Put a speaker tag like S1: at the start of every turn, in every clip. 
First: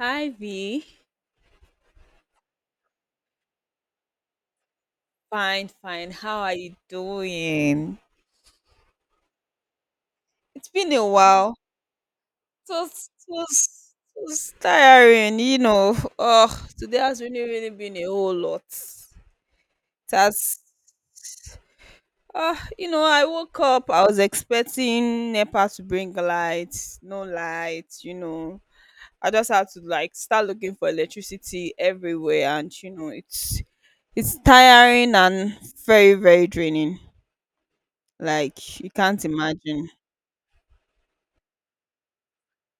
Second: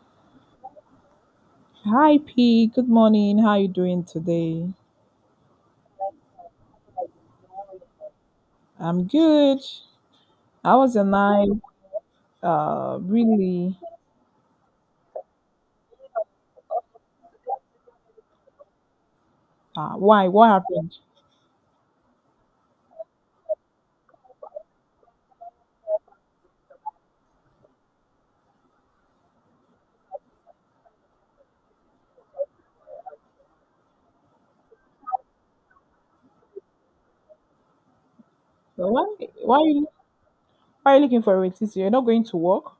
S1: Hi V.
S2: Hi P, good morning. How you doing today?
S1: Fine, fine. How are you doing?
S2: I'm good.
S1: It's
S2: How
S1: been
S2: was
S1: a
S2: your night?
S1: while. It was, it
S2: Really?
S1: was, it was tiring, you know. Oh, today has really, really been a whole lot. It
S2: Why? What
S1: has,
S2: happened?
S1: you know, I woke up. I was expecting NEPA to bring lights. No lights, you know. I just had to like start looking for electricity everywhere, and you know, it's tiring and very, very draining. Like you
S2: So why?
S1: can't
S2: Why are
S1: imagine.
S2: you? Why are you looking for a TC? You're not going to work?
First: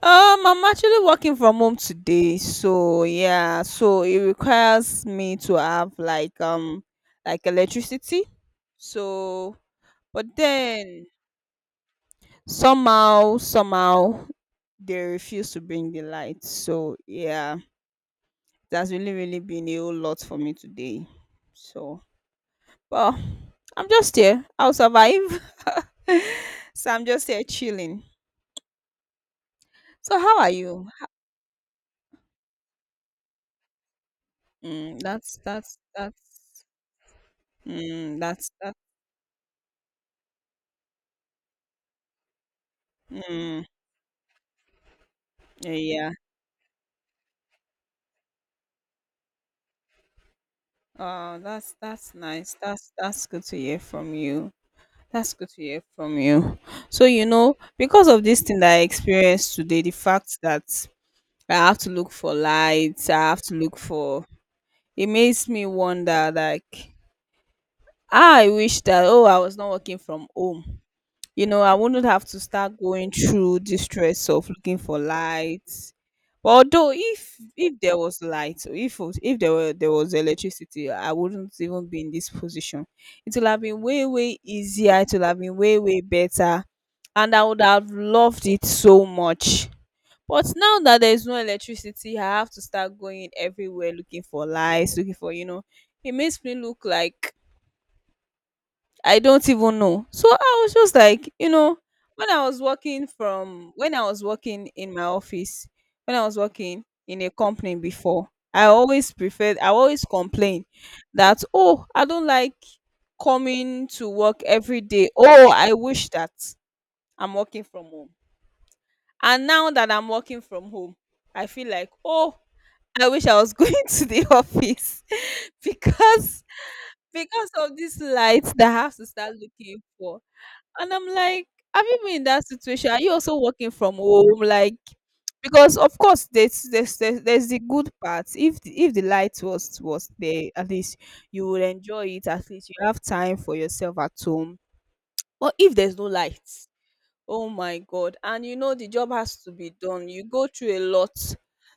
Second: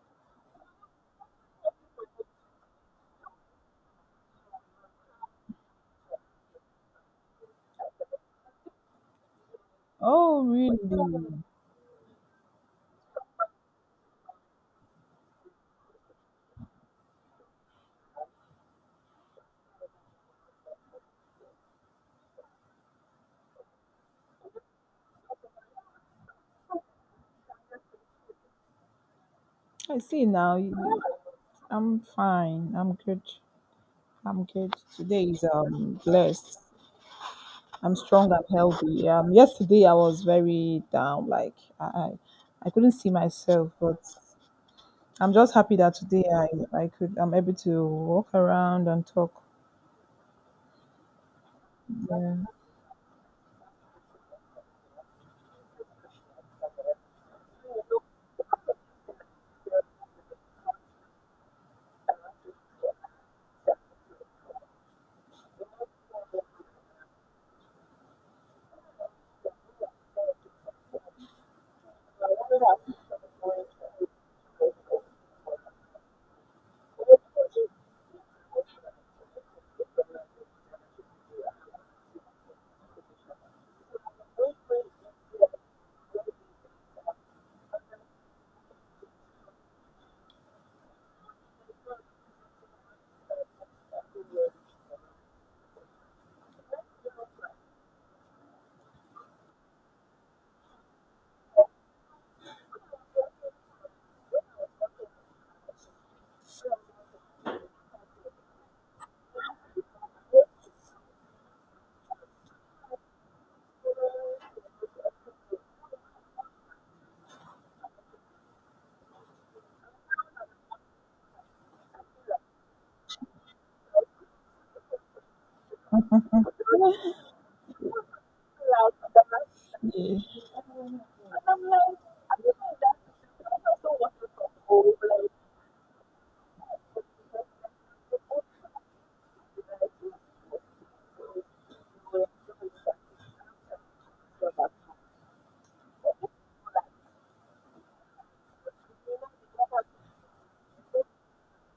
S1: I'm actually working from home today, so yeah, so it requires me to have like electricity. So, but
S2: Oh, really?
S1: then somehow they refuse to bring the light. So yeah, that's really really been a whole lot for me today. So, well, I'm just here. I'll survive. So I'm just here chilling.
S2: I
S1: So
S2: see
S1: how are
S2: now.
S1: you?
S2: You- I'm fine. I'm good. I'm good.
S1: Mm,
S2: Today is
S1: that's
S2: blessed. I'm
S1: mm,
S2: strong and
S1: that's that
S2: healthy. Yesterday I was very down. Like I, I I couldn't see
S1: mm,
S2: myself, but I'm just
S1: yeah.
S2: happy that
S1: Yeah.
S2: today I'm able to walk around and talk.
S1: Oh, that's
S2: Yeah.
S1: nice. That's good to hear from you. That's good to hear from you. So you know, because of this thing that I experienced today, the fact that I have to look for lights, I have to look for it makes me wonder like ah, I wish that oh I was not working from home, you know, I wouldn't have to start going through the stress of looking for lights. But although if there was light or if there was electricity, I wouldn't even be in this position. It would have been way way easier, it would have been way way better, and I would have loved it so much. But now that there's no electricity, I have to start going everywhere looking for lights, looking for, you know, it makes me look like I don't even know. So I was just like, you know, when I was working in my office, when I was working in a company before, I always complain that oh, I don't like coming to work every day. Oh, I wish that I'm working from home. And now that I'm working from home, I feel like, oh, I wish I was going to the office because because of this light that I have to start looking
S2: Yeah.
S1: for. And I'm like, have you been in that situation? Are you also working from home? Like, because of course there's the good part. If the light was there, at least you would enjoy it. At least you have time for yourself at home. But if there's no light, oh my God. And you know the job has to be done. You go through a lot.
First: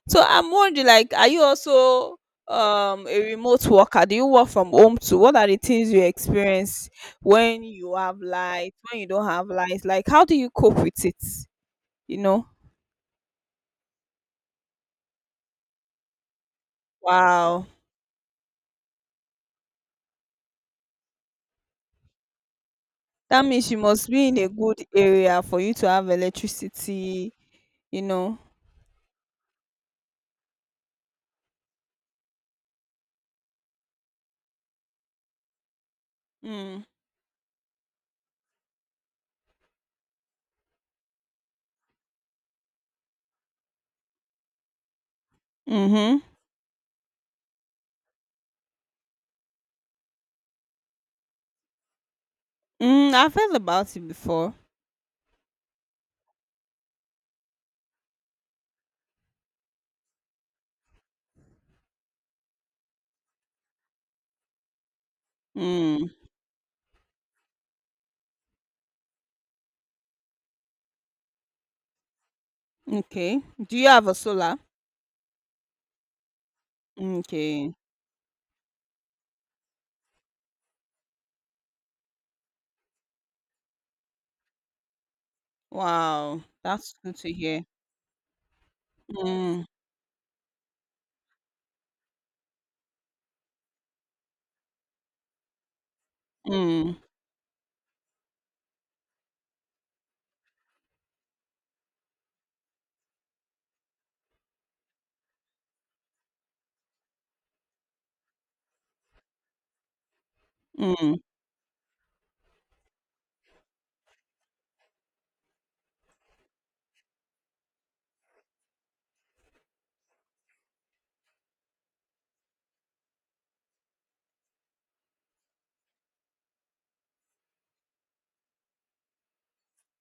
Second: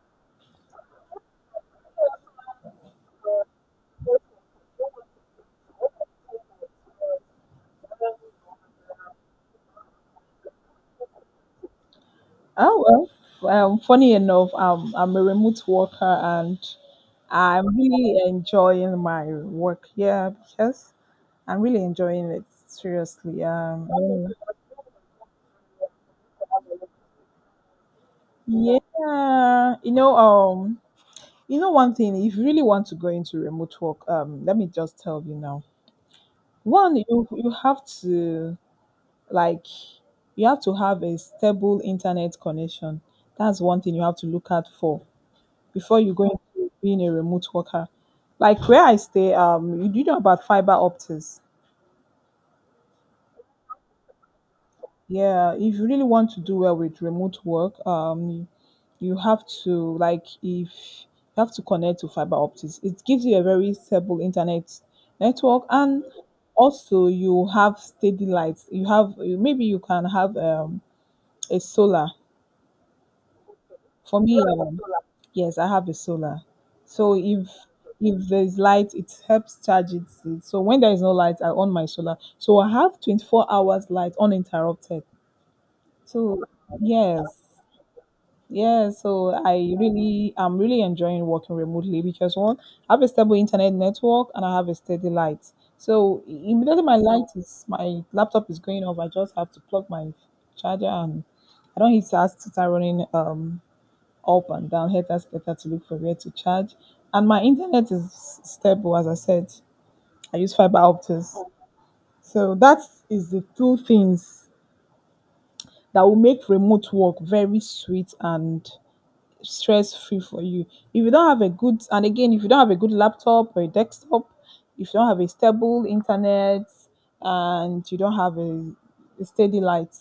S1: So I'm wondering, like, are you also a remote worker? Do you work from home too? What are the things you experience when you have light, when you don't have light? Like, how do you cope with it? You know?
S2: Oh well. Funny enough, I'm a remote worker and
S1: Wow.
S2: I'm really enjoying my work. Yeah, because I'm really enjoying it
S1: That
S2: seriously.
S1: means you must be in a good area for you to have electricity, you know.
S2: Yeah. Yeah, you know one thing, if you really want to go into remote work, let me just tell you now.
S1: Mm.
S2: One, you have to like you have to have a stable internet connection. That's one thing you have to look out for before you
S1: Mm-hmm.
S2: go into being a remote worker. Like where I stay, you do know about fiber optics.
S1: Mm, I've heard about it before.
S2: Yeah, if you really want to do well with remote work, you have to like if you have to connect to fiber optics. It gives you a very stable internet network, and
S1: Mm.
S2: also you have steady lights. You have you- maybe you can have a solar.
S1: Okay. Do you have a
S2: For me,
S1: solar?
S2: yes, I have a solar. So
S1: Mm,
S2: if
S1: okay.
S2: if there's light, it helps charge it. So when there is no light, I on my solar. So I have 24 hours light uninterrupted.
S1: Wow,
S2: So
S1: that's good to
S2: yes,
S1: hear.
S2: yeah. So
S1: Mm,
S2: I'm really enjoying working remotely because one, I have a stable internet network and I have a steady light. So immediately
S1: mm,
S2: my laptop is going off. I just have to plug my charger and I don't need to ask to start running up and down, helped us better to look for where to charge. And my internet is stable, as I said. I use fiber
S1: mm,
S2: optics. So that is the two things that will make remote work very sweet and stress free for you. If you don't have a good laptop or a desktop, if you don't have a stable internet and you don't have a steady light,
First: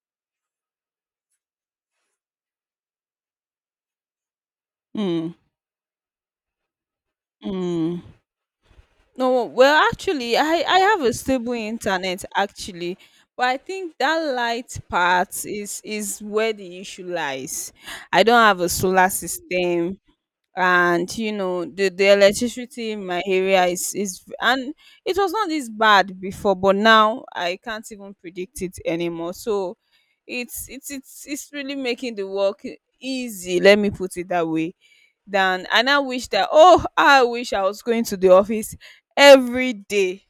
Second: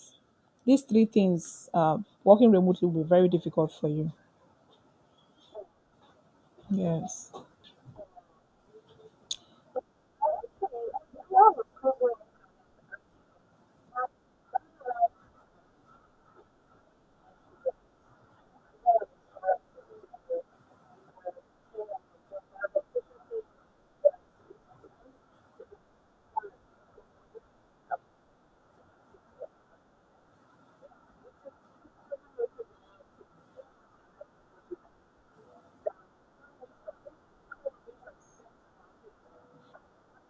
S2: these three things working remotely will be very difficult for you.
S1: mm,
S2: Yes.
S1: mm. No, well, actually, I have a stable internet actually, but I think that light part is where the issue lies. I don't have a solar system. And you know the electricity in my area is, and it was not this bad before but now I can't even predict it anymore. So it's really making the work easy, let me put it that way, than, and I wish that oh I wish I was going to the office every day,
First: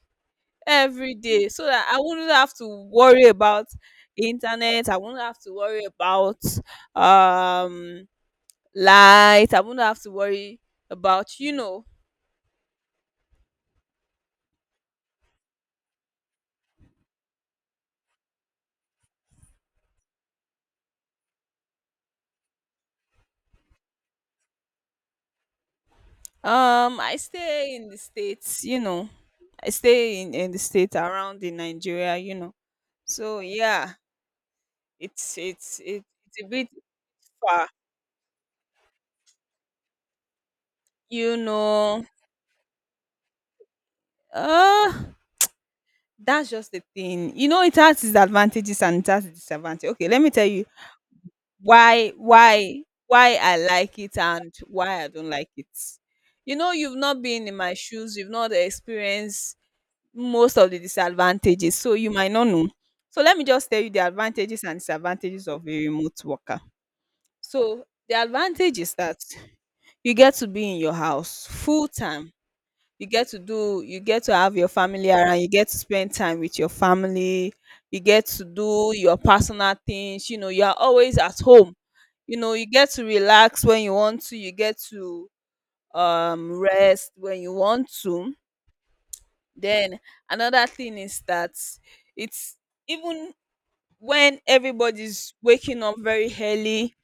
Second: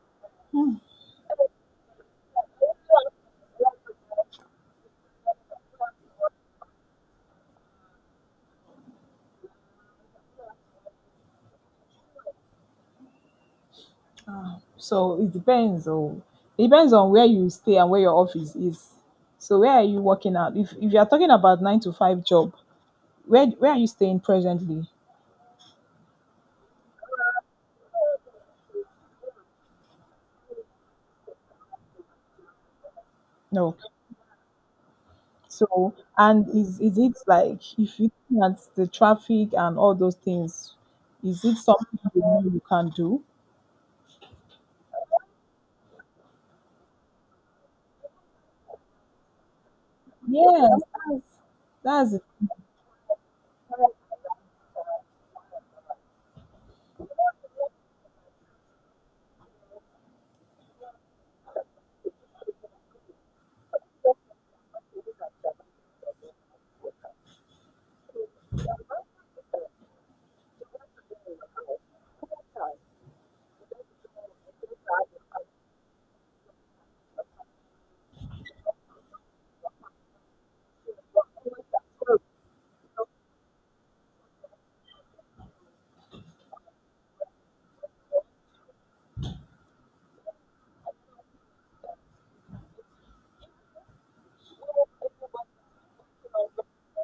S1: every day, so that I wouldn't have to worry about internet, I wouldn't have to worry about um light. I wouldn't have to worry about, you know.
S2: So it depends on where you stay and where your office is. So where are you working at? If you are talking about nine to five job, where are you staying presently?
S1: I stay in the states, you know. I stay in the state around in Nigeria, you know. So
S2: No.
S1: yeah, it's it's
S2: So
S1: it, it's a
S2: and
S1: bit
S2: is it
S1: far,
S2: like if you look at the traffic and all those things,
S1: you
S2: is it something
S1: know.
S2: you know you can do?
S1: Uh that's just the thing. You know, it has its advantages and it has its disadvantages. Okay, let me tell you
S2: Yes,
S1: why
S2: that's
S1: why why I like it and why I don't like it. You know, you've not been in my shoes, you've not experienced most of the disadvantages, so you might not know. So let me just tell you the advantages and disadvantages of a remote worker. So the advantage is that you get to be in your house full time. You get to have your family around, you get to spend time with your family, you get to do your personal things, you know, you are always at home. You know, you get to relax when you want to, you get to rest when you want to. Then another thing is that it's even when everybody's waking up very early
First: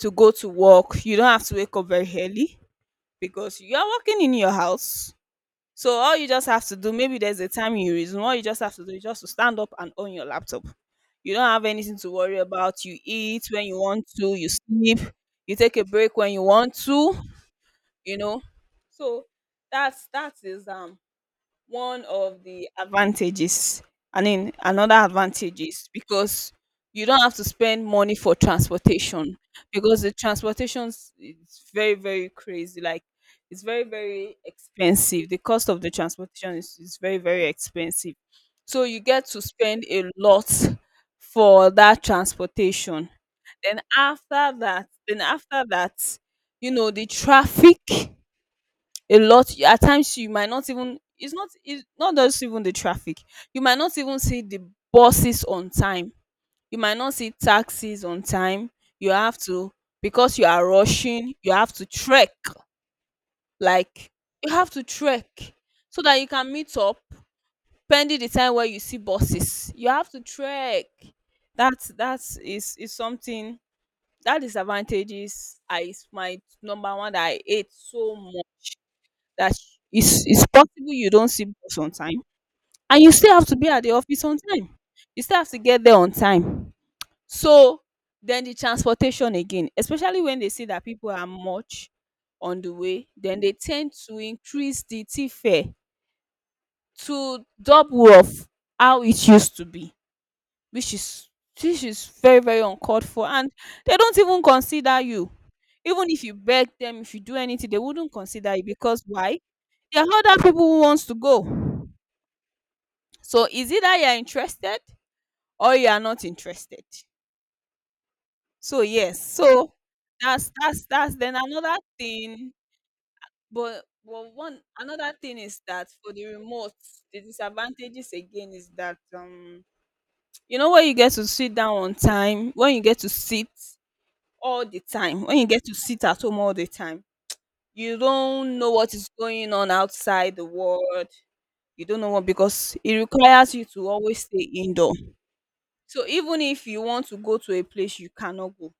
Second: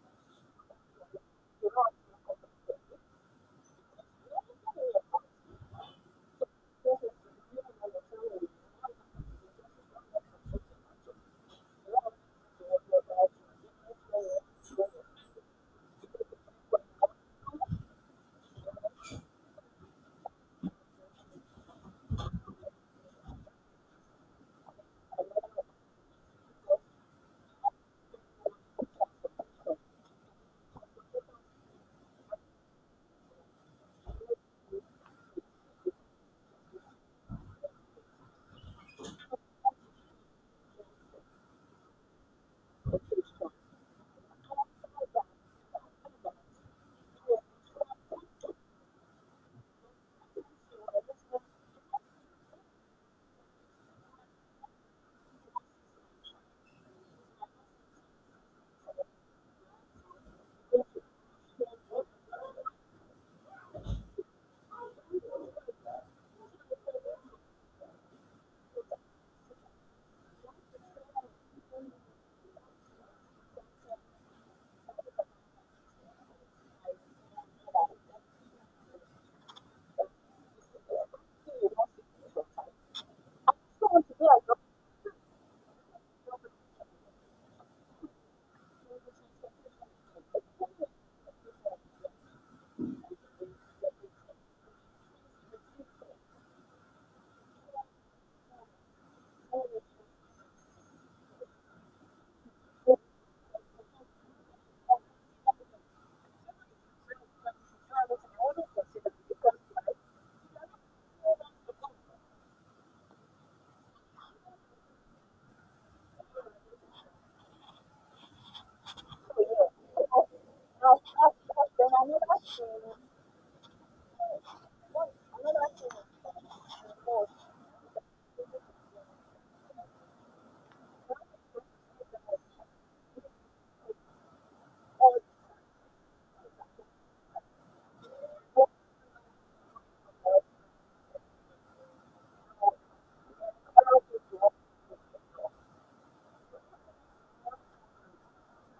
S1: to go to work, you don't have to wake up very early because you are working in your house. So all you just have to do, maybe there's a time you resume, all you just have to do is just to stand up and on your laptop. You don't have anything to worry about. You eat when you want to, you sleep, you take a break when you want to, you know. So that's that is one of the advantages. I mean, another advantage is because you don't have to spend money for transportation, because the is very very crazy, like it's very very expensive, the cost of the transportation is very very expensive, so you get to spend a lot for that transportation. Then after that, you know, the traffic, a lot at times you might not even, it's not, it's not just even the traffic, you might not even see the buses on time, you might not see taxis on time. You have to, because you are rushing, you have to trek, like you have to trek so that you can meet up, pending the time where you see buses, you have to trek. That's that's is is something that disadvantages, I is my number one that I hate. So that it's possible you don't see bus on time and you still have to be at the office on time, you still have to get there on time. So then the transportation again, especially when they see that people are much on the way, then they tend to increase the tea fare to double of how it used to be, which is which is very very uncalled for. And they don't even consider you, even if you beg them, if you do anything they wouldn't consider you, because why, there are other people who wants to go. So it's either you're interested or you are not interested. So yes, so that's then another thing. But well, one, another thing is that for the remote, the disadvantages again is that you know, when you get to sit down on time, when you get to sit all the time, when you get to sit at home all the time, you don't know what is going on outside the world. You don't know what, because it requires you to always stay indoor. So even if you want to go to a place, you cannot go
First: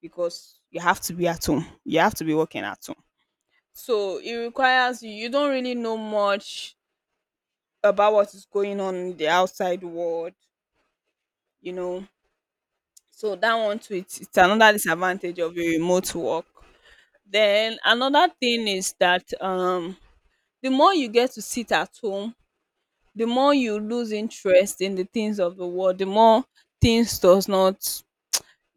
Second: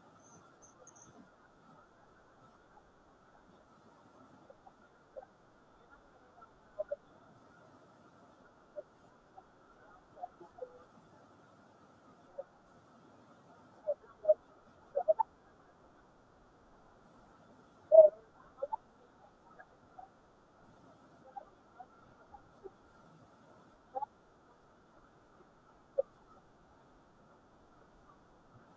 S1: because you have to be at home. You have to be working at home. So it requires you. You don't really know much about what is going on in the outside world, you know. So that one too, it's another disadvantage of a remote work. Then another thing is that the more you get to sit at home, the more you lose interest in the things of the world. The more things does not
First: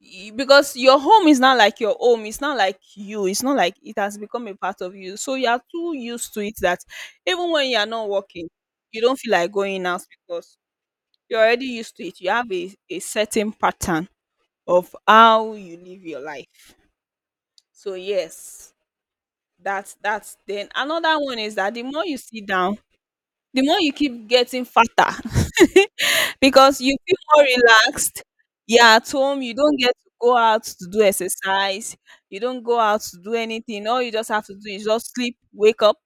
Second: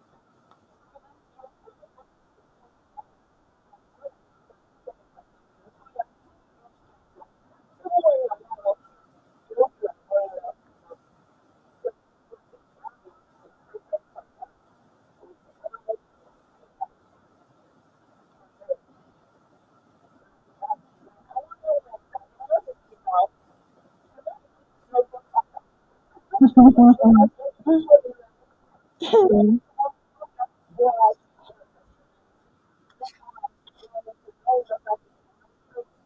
S1: because your home is not like your home, it's not like you, it's not like it has become a part of you, so you are too used to it that even when you are not working, you don't feel like going out because you're already used to it. You have a certain pattern of how you live your life. So yes, that's then another one is that the more you sit down, the more you keep getting fatter because you feel more relaxed. You're at home, you
S2: it.
S1: don't get to go out to do exercise, you don't go out to do anything. All you just have to do is just sleep, wake up,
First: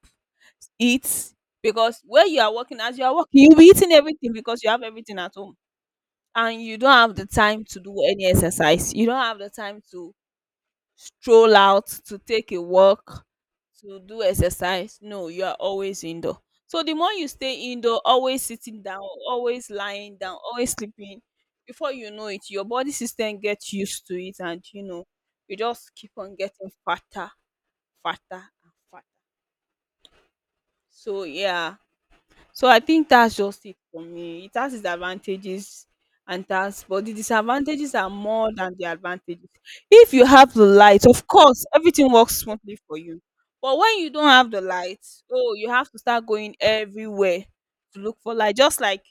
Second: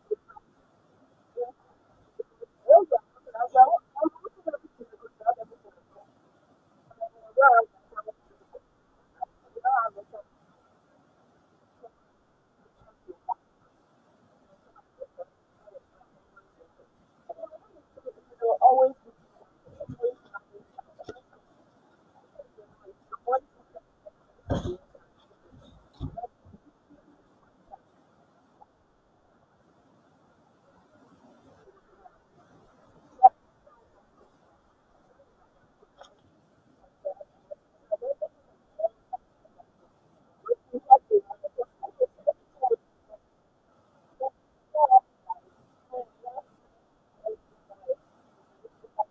S1: eat. Because where you are working, as you are working, you'll be eating everything because you have everything at home. And you don't have the time to do any exercise. You don't have the time to stroll out, to take a walk, to do exercise. No, you are always indoor. So the more you stay indoor, always sitting down, always lying down, always sleeping, before you know it, your body system gets used to it and you just keep on getting fatter, fatter and fatter. So yeah, so I think that's just it for me. It has its advantages and that's but the disadvantages are more than the advantages. If you have the light, of course, everything works smoothly for you. But when you don't have the light, oh, you have to start going everywhere to look for light. Just like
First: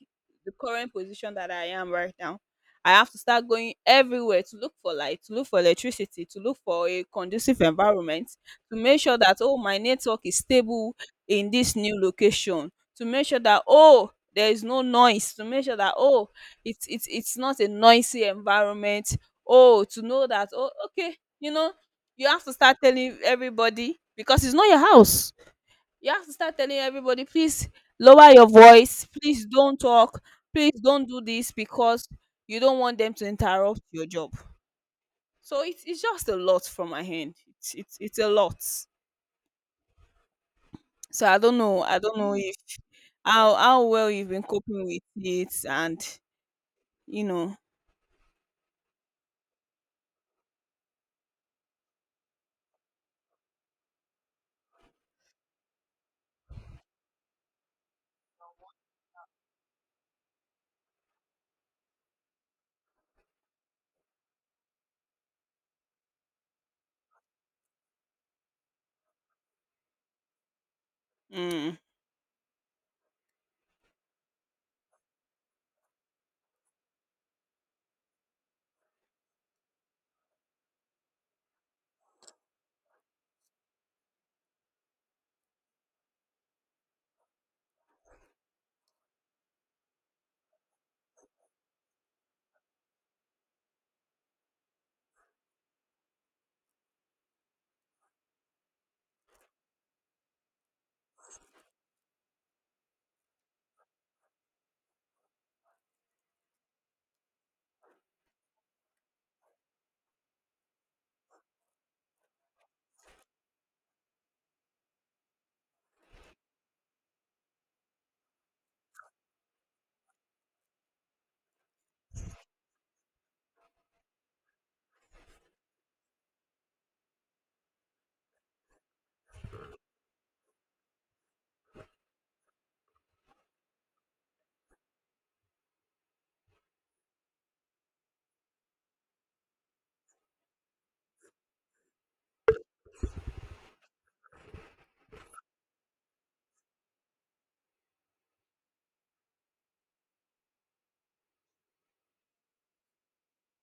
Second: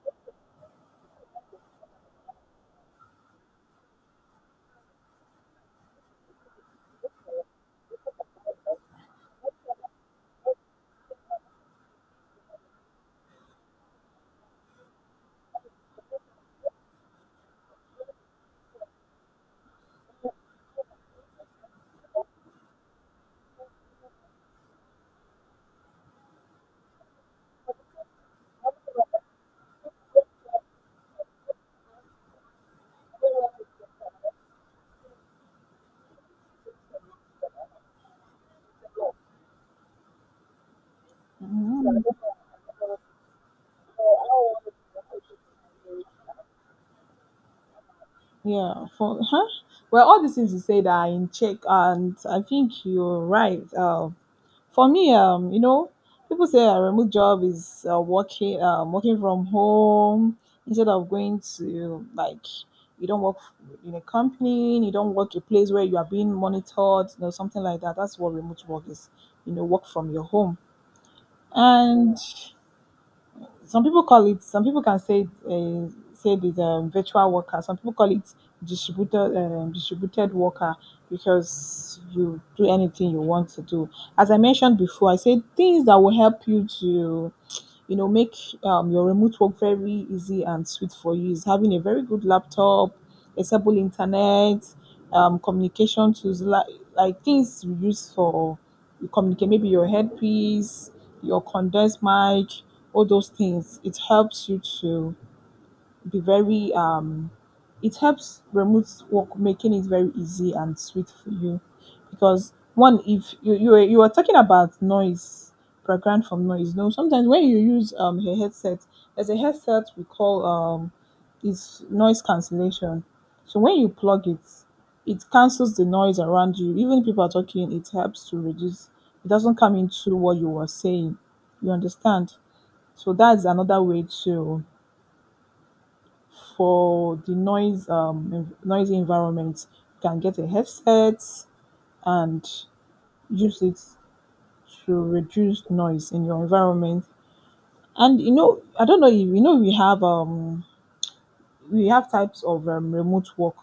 S1: the current position that I am right now. I have to start going everywhere to look for light, to look for electricity, to look for a conducive environment, to make sure that oh my network is stable in this new location, to make sure that oh there is no noise, to make sure that oh it's not a noisy environment. Oh, to know that oh, okay, you have to start telling everybody because it's not your house. You have to start telling everybody, please lower your voice, please don't talk, please don't do this, because you don't want them to interrupt your job. So it's just a lot from my hand. It's a lot. So i don't know i don't know if how well you've been coping with it. And you know?
S2: Yeah, for huh? Well, all these things you said are in check, and I think you're right. For me, you know, people say a remote job is working working from home instead of going to like you don't work in a company, you don't work a place where you are being monitored, you know, something like that. That's what remote work is. You know, work from your home.
S1: Mm.
S2: And some people can say it is a virtual worker, some people call it distributed distributed worker because you do anything you want to do. As I mentioned before, I said things that will help you to, you know, make your remote work very easy and sweet for you is having a very good laptop, accessible internet, communication tools like things you use for you communicate, maybe your headpiece, your condensed mic, all those things. It helps you to be very it helps remote work making it very easy and sweet for you because one, if you were talking about noise, background from noise. No, sometimes when you use a headset, there's a headset we call it's noise cancellation. So when you plug it, it cancels the noise around you. Even if people are talking, it helps to reduce, it doesn't come into what you were saying. You understand? So that's another way to, for the noise noisy environment, you can get a headset and use it to reduce noise in your environment. And you know, I don't know if you know, we have types of remote work.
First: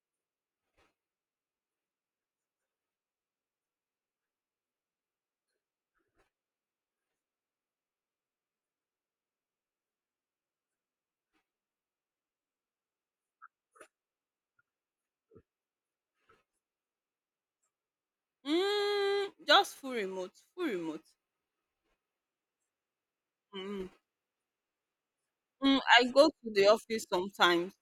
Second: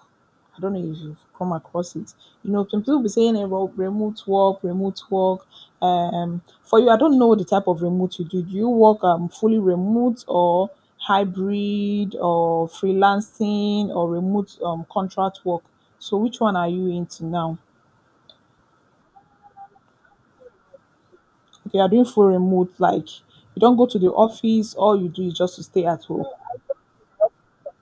S2: I don't know if you've come across it. You know, some people be saying eh, remote work, remote work. For you, I don't know the type of remote you do. Do you work fully remote or hybrid or freelancing or remote contract work? So which one are you into now?
S1: Mm, just full remote, full remote.
S2: Okay, you're doing full remote, like you don't go
S1: Mm.
S2: to the office. All you do is just to
S1: Mm,
S2: stay at
S1: I
S2: home.
S1: go to the office sometimes.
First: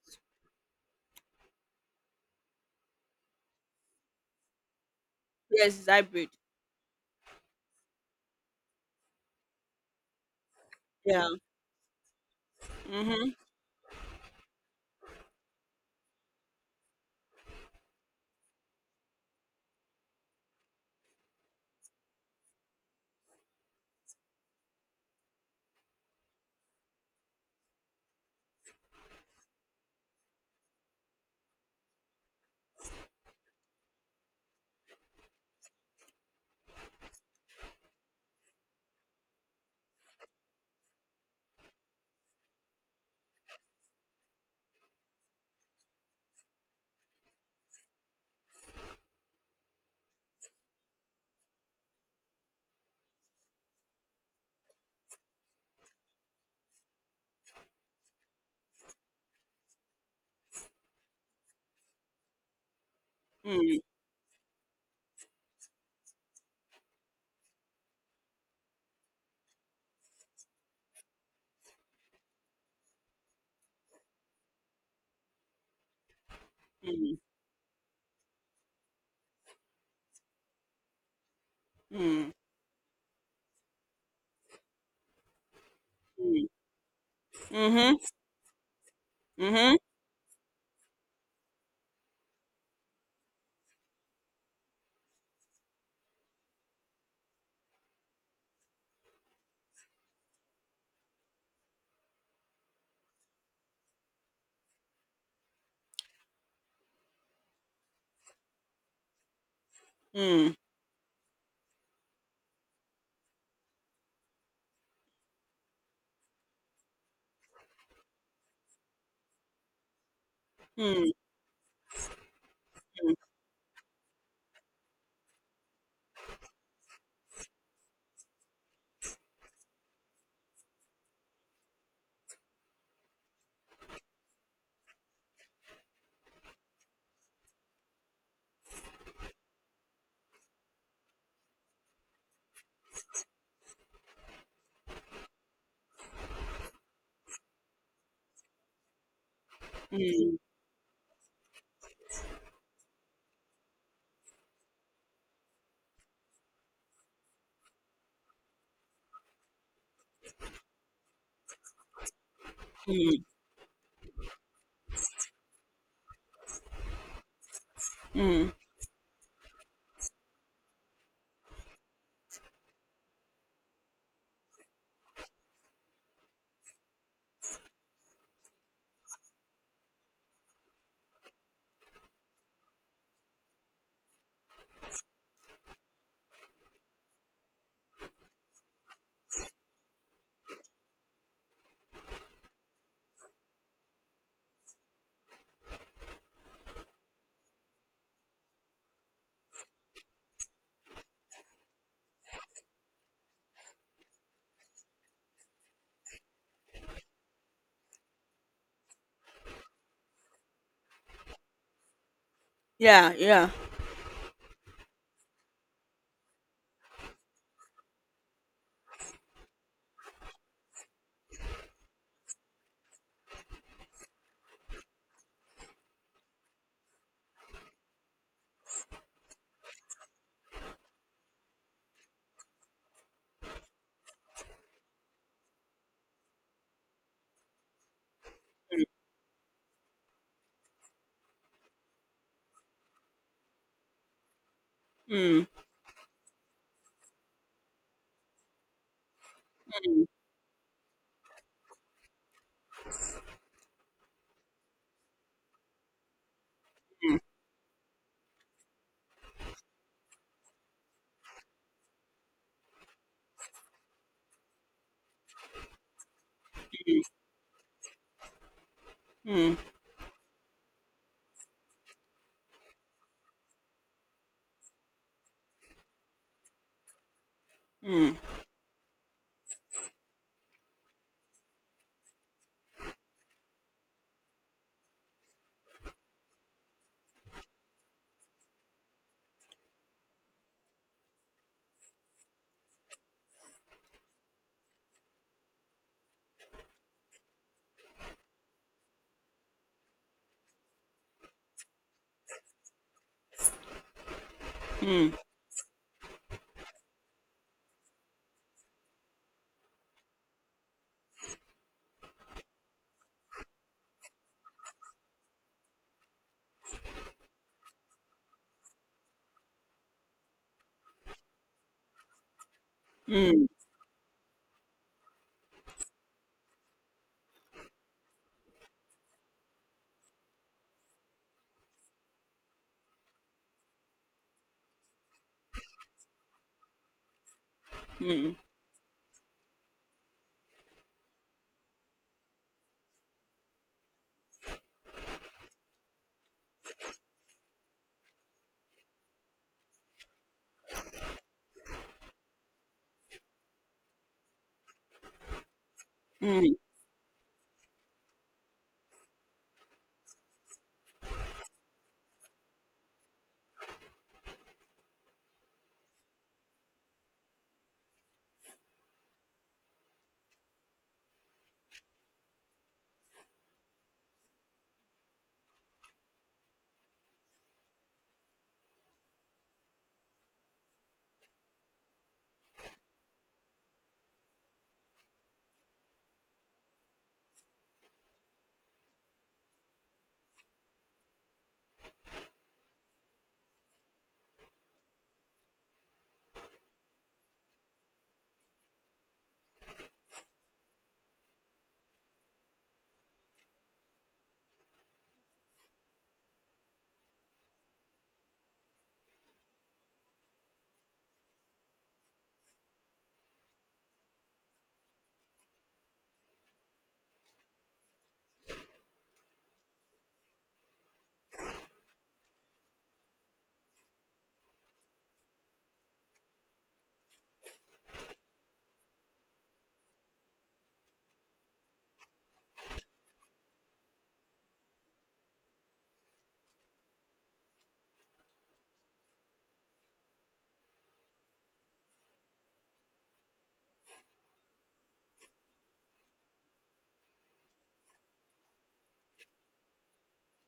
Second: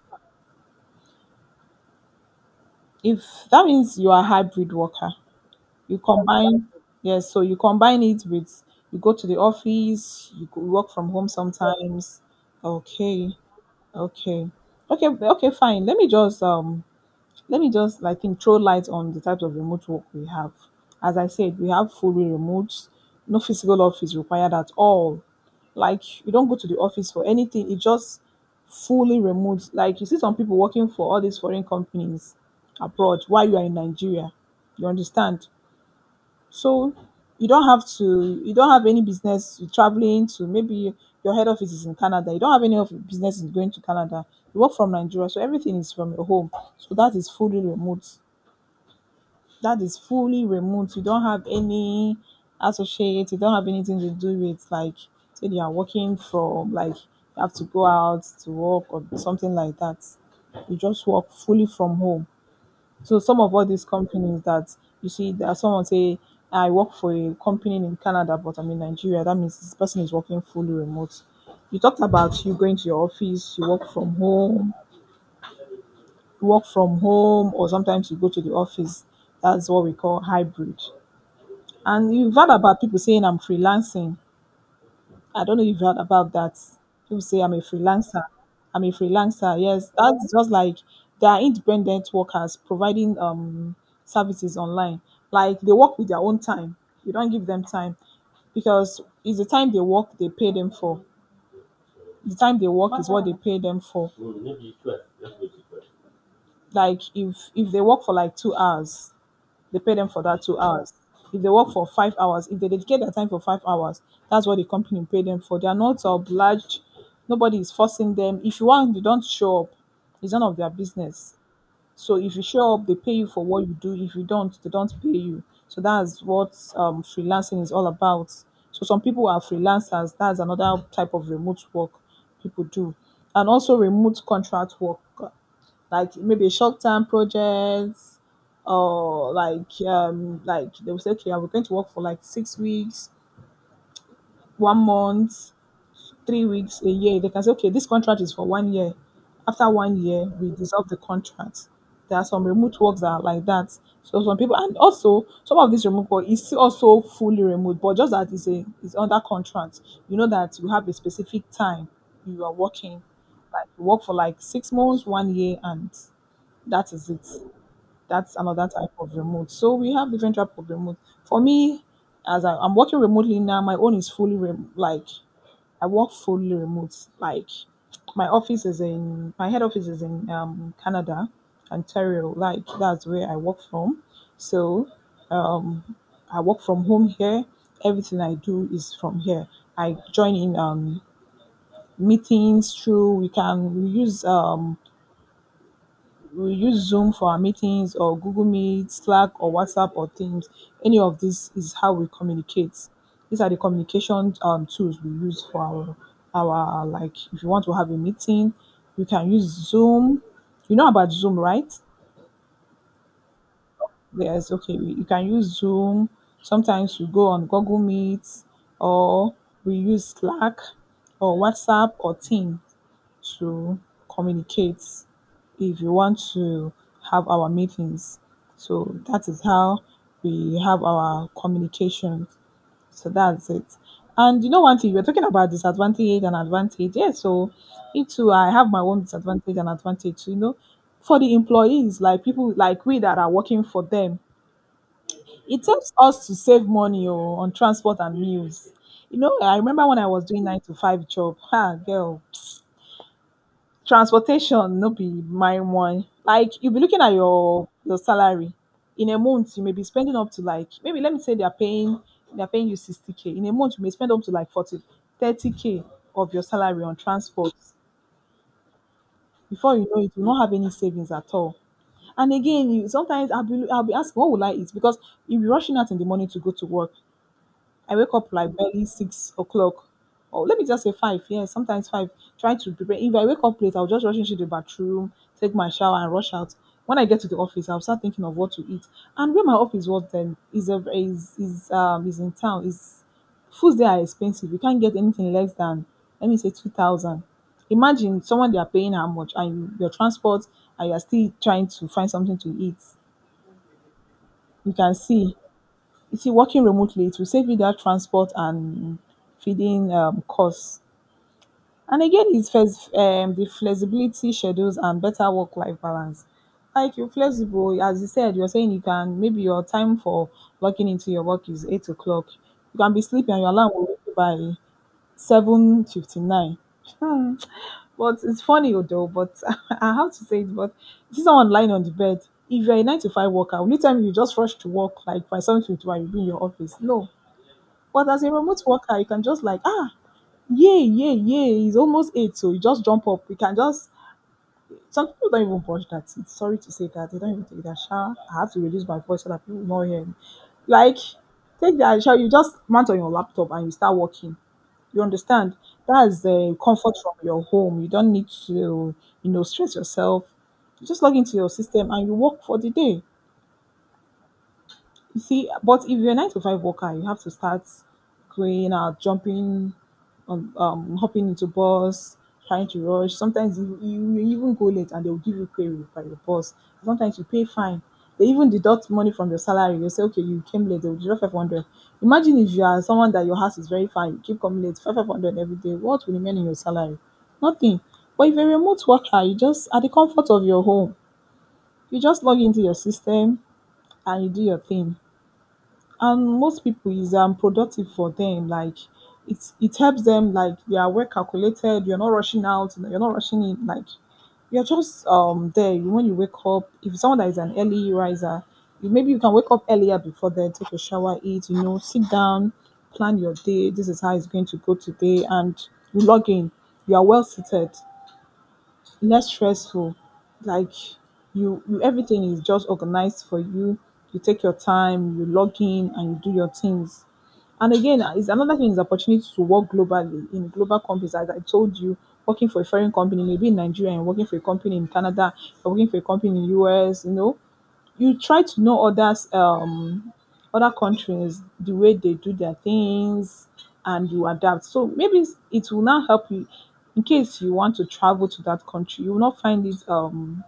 S2: If that means you are a hybrid worker.
S1: Yes, it's
S2: You
S1: hybrid.
S2: combine, yes, so you combine it with you go to the office, you go work from
S1: Yeah.
S2: home sometimes. Okay,
S1: Mhm.
S2: okay, okay, fine. Let me just like think throw light on the types of remote work we have. As I said, we have fully remote, no physical office required at all. Like you don't go to the office for anything. It just fully remote. Like you see some people working for all these foreign companies abroad while you are in Nigeria. You understand? So you don't have to, you don't have any business traveling to maybe your head office is in Canada. You don't have any of your business is going to Canada. You work from Nigeria, so everything is from your home. So that is fully remote. That is fully remote. You don't have any associate. You don't have anything to do with like say you are working from like you have to go out to work or something like that. You just work fully from home. So some of all
S1: Mm,
S2: these companies that you see that someone say, I work for a company in Canada, but I'm in Nigeria. That means this person is working fully remote. You talked about you going to your office, you work from home,
S1: mm,
S2: or sometimes you go to the office. That's what we call hybrid. And
S1: mm,
S2: you've heard about people saying I'm freelancing. I don't know if you heard about
S1: mm.
S2: that. People say I'm a
S1: Mhm.
S2: freelancer.
S1: Mhm.
S2: Yes, that's just like they are independent workers providing services online. Like they work with their own time. You don't give them time because it's the time they work they pay them for. The time they work is what they pay them for. Like if they work for like 2 hours, they pay them for that
S1: Mm,
S2: 2 hours. If they work for 5 hours, if they dedicate their time for 5 hours, that's what the company pay them for. They are not obliged. Nobody is forcing them. If you want, you don't show up. It's none of their
S1: mm,
S2: business. So if you show up, they
S1: mm,
S2: pay you for what you do. If you don't, they don't pay you. So that's what freelancing is all about. So some people are freelancers. That's another type of remote work people do, and also remote contract work like maybe short term projects or like they will say okay I'm going to work for like 6 weeks, one month, 3 weeks, a year. They can say okay this contract is for one year, after one year
S1: mm,
S2: we dissolve the contract. There are some remote works that are like that. So some people, and also some of this remote work is still also fully remote, but just that it's a it's under contract. You know that you have a specific time you are working,
S1: mm,
S2: like you work for like 6 months, one year, and that is it. That's
S1: mm.
S2: another type of remote. So we have different type of remote. For me, as I, I'm working remotely now, my own is fully rem- like I work fully remote. Like my head office is in Canada, Ontario. Like that's where I work from. So I work from home here. Everything I do is from here. I join in meetings through. We use we use Zoom for our meetings, or Google Meet, Slack, or WhatsApp or Teams. Any of this is how we communicate. These are the communication tools we use for our, like, if you want to have a meeting, you can use Zoom. You know about Zoom, right?
S1: Yeah, yeah.
S2: Yes, okay. we- You can use Zoom. Sometimes we go on Google Meet or we use Slack or WhatsApp or Teams to communicate if you want to have our meetings. So that is how we have our communication. So that's it. And you know one thing, you were talking about disadvantage and advantage. Yes, so it too, I have my own disadvantage and advantage. You know, for the employees, like people like we that are working for them,
S1: Mm,
S2: it helps us to save money oh, on transport and meals. You know, I remember when
S1: mm,
S2: I was doing nine to five job. Ha, girl, transportation no be my one. Like you'll be looking at
S1: mm,
S2: your salary. In a month, you may be spending up to like maybe let me say they're paying you 60k. In a month, you may spend up to like 40, 30k k of your salary on transport.
S1: mm,
S2: Before you know it, you won't have any savings at all. And again, you sometimes I'll be asking what will I eat? Because you'll be rushing out in the morning to go to work. I wake
S1: mm,
S2: up like barely 6 o'clock, or let me just say five. Yeah, sometimes five. Trying to prepare. If I wake up late, I'll just rush into the bathroom, take my shower, and rush out. When I get to the office, I'll start thinking of what to eat. And where my office was then is in town. Is foods there are expensive. You can't get anything less than let me say 2,000. Imagine someone they are paying how much, and you- your transport, and you are still trying to find something to eat. You can see you see, working remotely, it will save you that transport and feeding costs. And again, it's first, the flexibility schedules and better work-life balance. Like you're flexible, as you said, you're saying you can maybe your time for logging into your work is 8 o'clock. You can be
S1: mm,
S2: sleeping, and
S1: mm,
S2: your alarm will wake you by 7:59. But it's funny though. But I have to say it. But you see someone lying on the bed. If you're a nine to five worker, will you tell me you just rush to work like by 7:51, you'll be in your office? No, but as a
S1: mm,
S2: remote worker, you can just like, ah, yay, yay, yay, it's almost eight, so you just jump up. You can just. Some people don't even watch that. It's sorry to say that. They don't even take that shower. I have to reduce my voice so that people will not hear me. Like, take that shower. You just mount on your laptop and you start working. You understand? That's
S1: mm.
S2: the comfort from your home. You don't need to, you know, stress yourself. You just log into your system and you work for the day. You see, but if you're a nine to five worker, you have to start going out, jumping, hopping into bus, trying to rush. Sometimes you even go late and they'll give you query by your boss. Sometimes you pay fine. They even deduct money from your salary. They say, okay, you came late, they'll deduct 500. Imagine if you are someone that your house is very far, you keep coming late, 500 every day. What will remain in your salary? Nothing. But if you're a remote worker, you just, at the comfort of your home, you just log into your system and you do your thing, and most people is productive for them. Like it helps them, like they are well calculated. You're not rushing out, you're not rushing in. Like you're just there. When you wake up, if someone that is an early riser, you- maybe you can wake up earlier before, then take a shower, eat, you know, sit down, plan your day, this is how it's going to go today, and you log in. You are well seated, less stressful. Like you everything is just organized for you. You take your time, you log in, and you do your things. And again, is another thing is opportunity to work globally in global companies. As I told you, working for a foreign company, maybe in Nigeria, and working for a company in Canada, or working for a company in US, you know, you try to know others other countries, the way they do their things, and you adapt. So it will now help you. In case you want to travel to that country, you will not find it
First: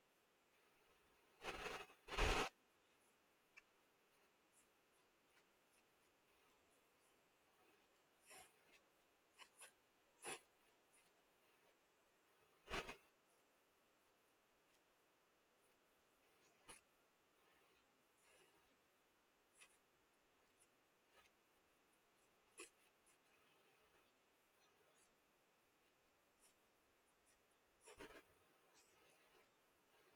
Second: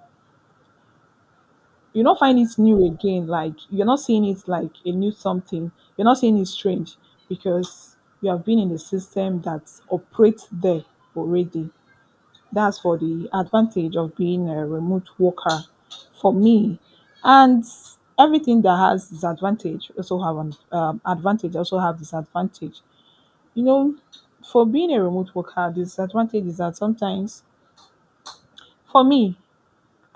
S2: you will not find it new again. Like you're not seeing it like a new something, you're not seeing it strange, because you have been in a system that operates there already. That's for the advantage of being a remote worker, for me. And everything that has disadvantage also have an advantage, also have disadvantage. You know, for being a remote worker, the disadvantage is that sometimes, for me,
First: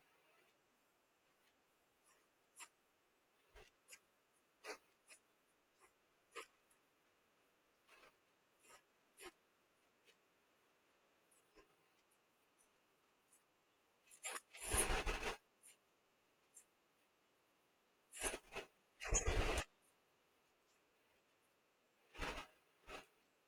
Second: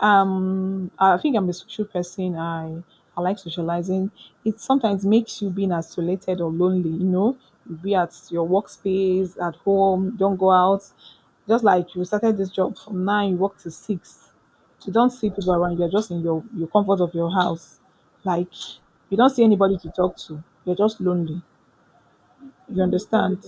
S2: I think I'm a social person. I like socializing. It sometimes makes you being isolated or lonely. You know, you be at your workspace, at home, don't go out. Just like you started this job from nine, you work to six. You don't see people around. You're just in your comfort of your house. Like you don't see anybody to talk to. You're just lonely. You understand?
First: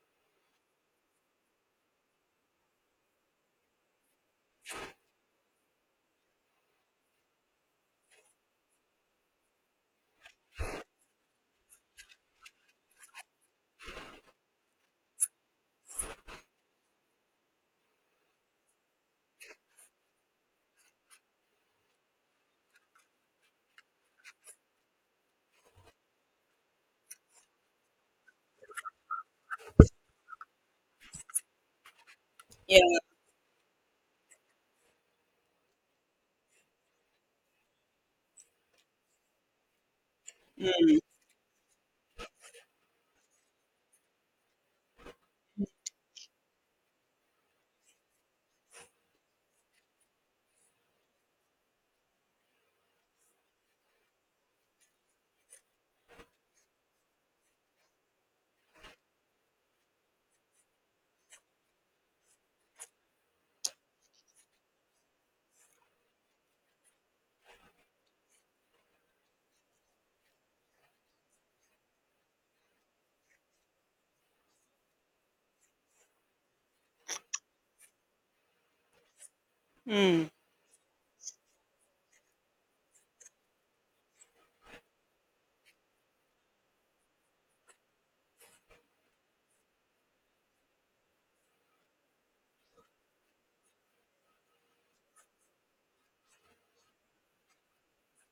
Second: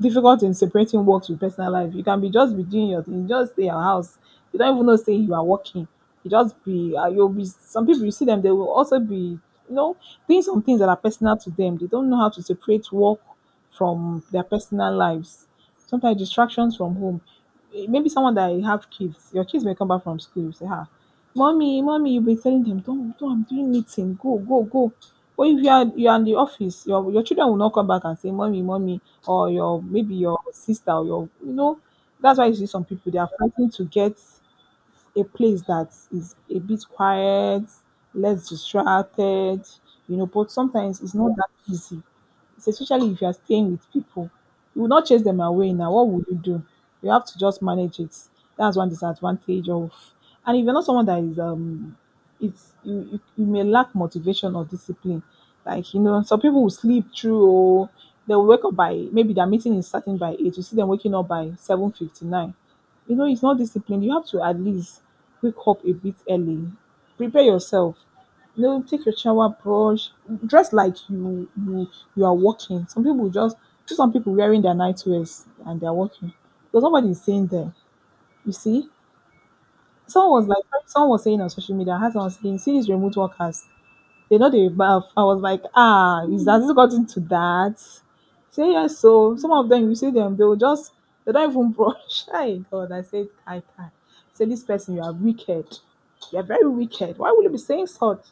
S2: Difficult in separating works with personal life. You can be just be doing your thing, just stay at your house. You don't even know say you are working. You just be you'll be, some people you see them, they will also be, you know, doing some things that are personal to them. They don't know how to separate work from their personal lives. Sometimes distractions from home. Eh, maybe someone that you have kids, your kids may come back from school, you say, ah, mommy, mommy, you'll be telling them, don't, I'm doing meeting, go, go, go. But if you are in the office, your children will not come back and say, mommy, mommy, or your maybe your sister or your, you know, that's why you see some
S1: Yeah.
S2: people they are fighting to get a place that is a bit quiet, less distracted, you know. But sometimes it's not that easy, especially if you are staying with people. You will not chase them away now. What would you do? You have to just manage it. That's one disadvantage of, and if you're not someone that is it's you may lack motivation or discipline. Like, you know, some people will sleep through or they'll wake up by maybe their meeting is starting by eight. You see them waking up by 7:59. You know, it's not discipline. You have to at least wake up a bit early. Prepare yourself. No, take your shower, brush, dress like you are working. Some people just, see some people wearing their night wears and they are working because nobody is seeing them. You see,
S1: Mm,
S2: someone was like, someone was saying on social media, I had someone saying, see these remote workers, they know they bath. I was like, ah, is that, has it gotten to that? Say yes, so some of them you see them, they'll just, they don't even brush. My God, I said, I can. Say this person, you are wicked. You are very wicked. Why would you be saying such?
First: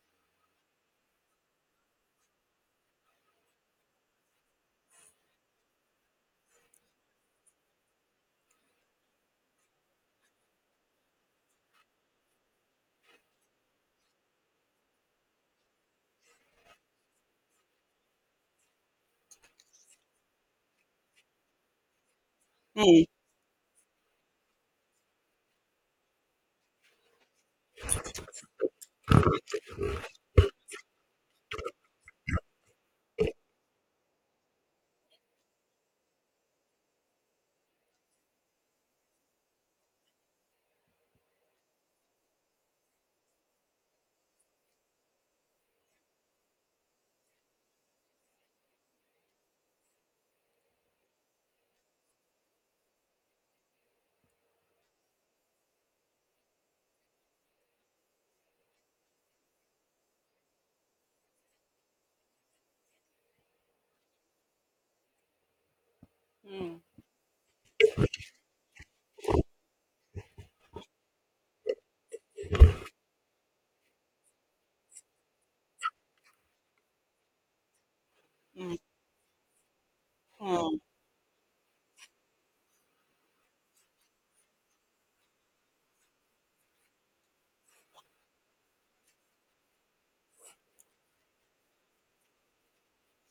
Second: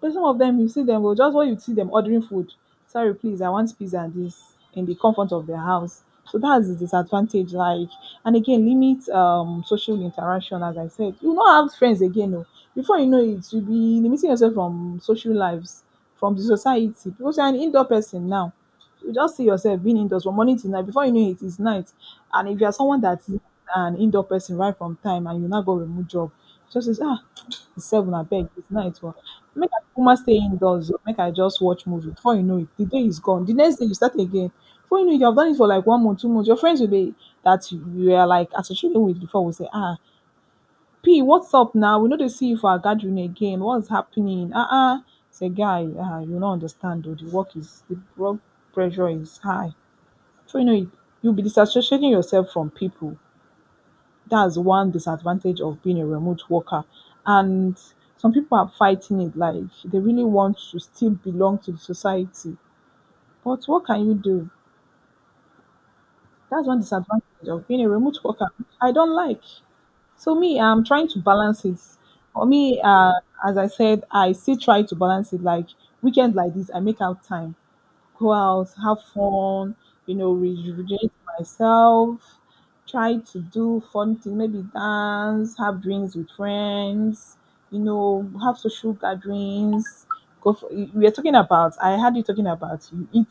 S2: But some of them, you see them oh, just when you see them ordering food, "Sorry please, I want pizza and this," in the comfort of their house. So that's the disadvantage, like, and again limit social interaction as I said. You not have friends again oh. Before you know it, you'll be limiting yourself from social lives, from the society. Because you're an indoor person now, you just see yourself being indoors from morning till night. Before you know it, it's night. And if you are someone
S1: mm,
S2: that is an indoor person right from time and you now go remote job, just says, ah, it's seven, I beg, it's night. Well, make I kuma stay indoors, oh, make I just watch movie. Before you know it, the day is gone. The next day you start again. Before you know it, you have done it for like 1 month, 2 months. Your friends will be that you are like associated with before will say, ah, P what's up now? We no dey see you for our gathering again, what's happening? Ah ah, say guy you no understand oo, the work is the work. Pressure is high. So you know you'll be disassociating yourself from people, that's one disadvantage of being a remote worker, and some people are fighting it, like they really want to still belong to the society, but what can you do? That's
S1: mm,
S2: one disadvantage of being a remote worker I don't like. So me, I'm trying to balance it. For me, as I said, I still try to balance it. Like weekend like this, I make out time, go out,
S1: mm,
S2: have fun,
S1: mm,
S2: rejuvenate myself, try to do fun things, maybe dance, have drinks with friends, have social gatherings. Go for, we are talking about. I had you talking about you eat.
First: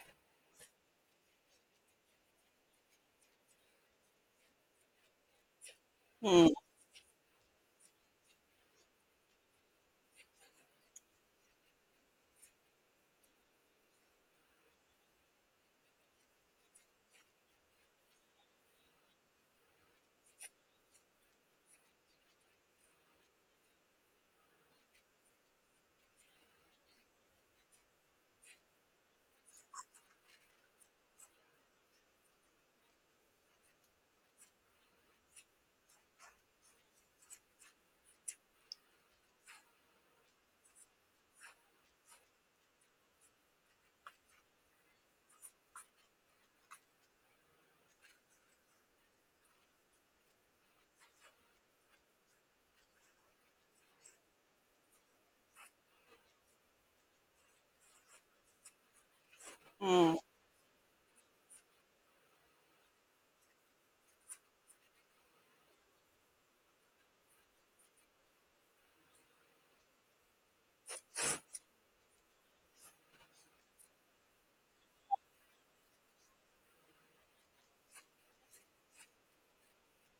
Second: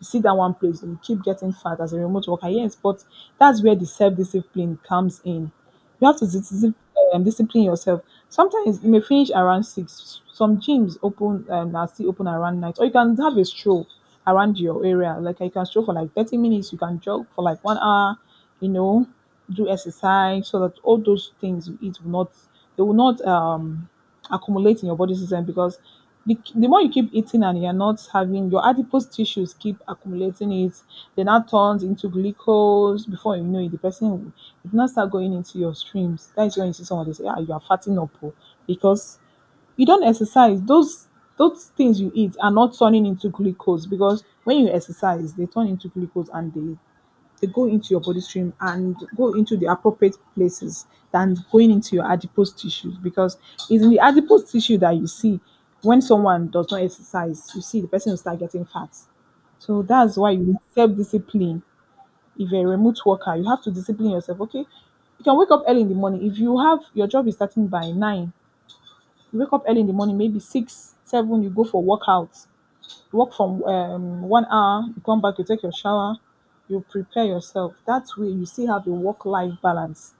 S2: You sit down one place, you keep getting fat as a remote worker. Yes, but that's where the self discipline comes in. You have to
S1: mm,
S2: discipline yourself. Sometimes you may finish around six. Some gyms open are still open around night, or you can have a stroll around your area. Like you can stroll for like 30 minutes. You can jog for like 1 hour. You know, do exercise so that all those things you eat will not, they will not accumulate in your body system, because the more you keep eating and you're not having your adipose tissues keep accumulating it, then that turns into glucose. Before you know it, the person will- it now start going into your streams. That is when you see someone they say, "Ah, you are fatting up oh," because you don't exercise. Those things you eat are not turning into glucose, because when you exercise, they turn into glucose and they go into your body stream and go into the appropriate places than going into your adipose tissues, because it's in the adipose tissue that you see when someone does not exercise, you see the person will start getting fat. So
S1: mm,
S2: that's why you need self-discipline. If you're a remote worker, you have to discipline yourself. Okay, you can wake up early in the morning. If you have, your job is starting by nine, you wake up early in the morning, maybe six, seven, you go for workouts, work from 1 hour, you come back, you take your shower, you prepare yourself. That way, you still have a work life balance.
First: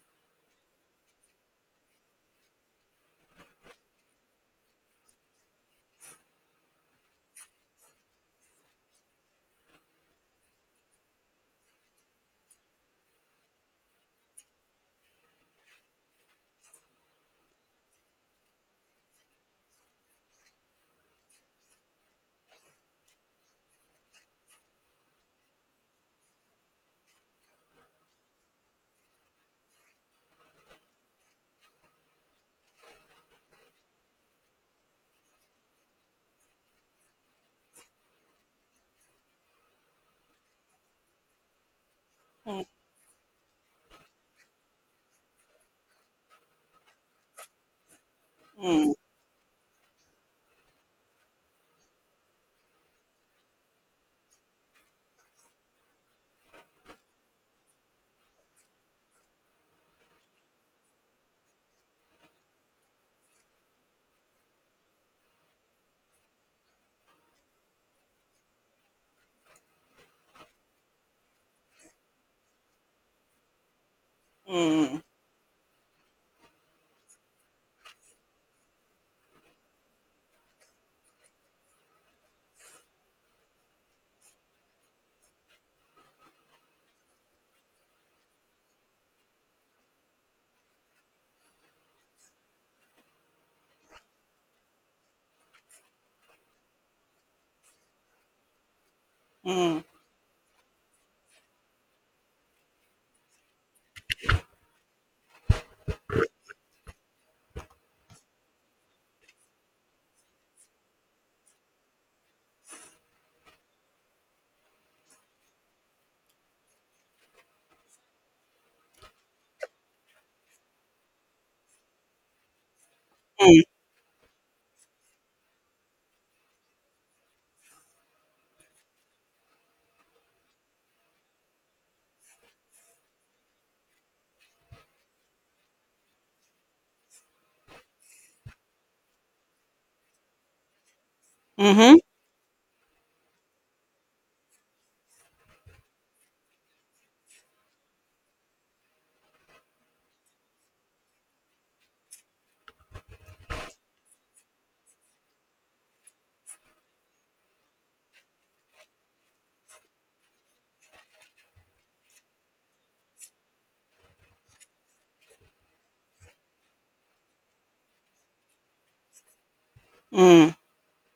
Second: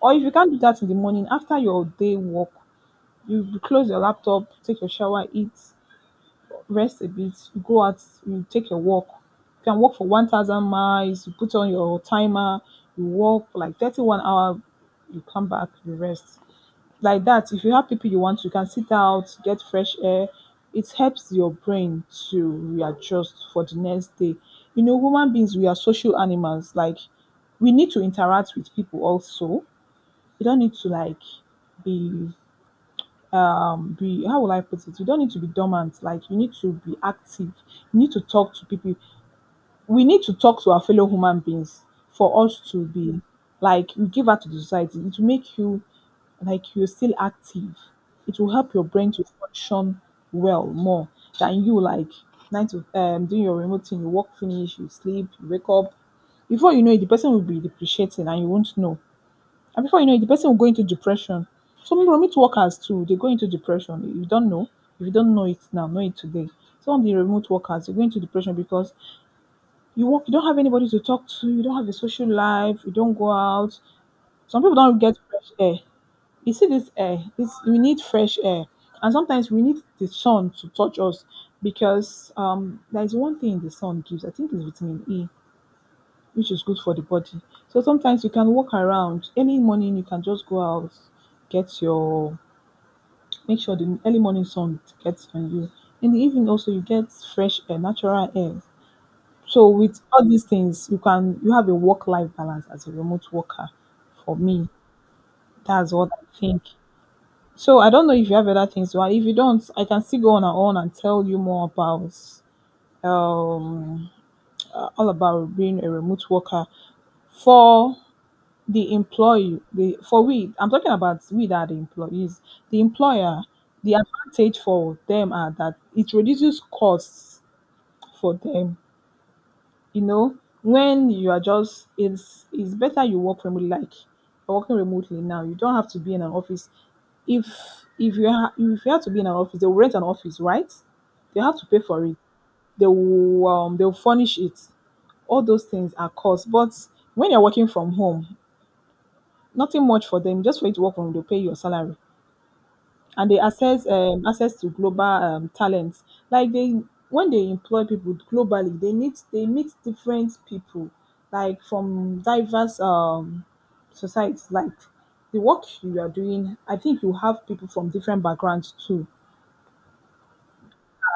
S2: Or if you can't do that in the morning, after your day work, you close your laptop, take your shower, eat, rest a bit, you go out, you take your walk. You can walk for 1,000 miles, you put on your timer, you walk for like 31 hour. You come back, you rest like that. If you have people you want, you can sit out, get fresh air. It helps your brain to readjust for the next day. You know, human beings, we are social animals. Like, we need to interact with people also. You don't need to like be be, how will I put it, you don't need to be dormant. Like, you need to be active, you need to talk to people. We need to talk to our fellow human beings for
S1: mm,
S2: us
S1: mm,
S2: to be like, you give out to the society. It will make you like you're still active. It will help your
S1: mm,
S2: brain to function well, more than you like nine to doing your remote thing. You work finish, you sleep, you wake up. Before you know it, the person will be depreciating and you won't know. And before you know it, the person will go into depression. Some remote workers too, they go into depression. You don't know. If you don't know it now, know it today. Some of the remote workers they go into depression, because you work, you don't have anybody to talk to, you don't have a social life, you don't go out. Some people don't
S1: mm,
S2: get fresh air. You see this air, this, we need fresh air. And sometimes we need the sun to touch us, because there is one thing the sun gives, I think it's vitamin E, which is good for the body. So sometimes you can walk around. Early morning you can just go out, get your, make sure the early morning sun gets on you. In the evening also you get fresh air, natural air. So
S1: mm.
S2: with all these things, you can, you have a work-life balance as a remote worker. For me, that's what I think. So I don't know if you have other things. Well, if you don't, I can still go on and tell you more about um all about being a remote worker for the employee. The for we, I'm talking about we that are the employees, the employer.
S1: Mm.
S2: The advantage for them are that it reduces costs for them. You know, when you are just, it's better you work remotely. Like, you're working remotely now, you don't have to be in an office. if if you ha- if you have to be in an office, they'll rent an office, right? They have to pay
S1: Mhm.
S2: for it. They will they'll furnish it. All those things are costs, but when you're working from home, nothing much for them, just for you to work from, they'll pay your salary. And they access access to global talent. Like they, when they employ people globally, they need, they meet different people like from diverse societies. Like the work you are doing, I think you have people from different backgrounds too
S1: Mm,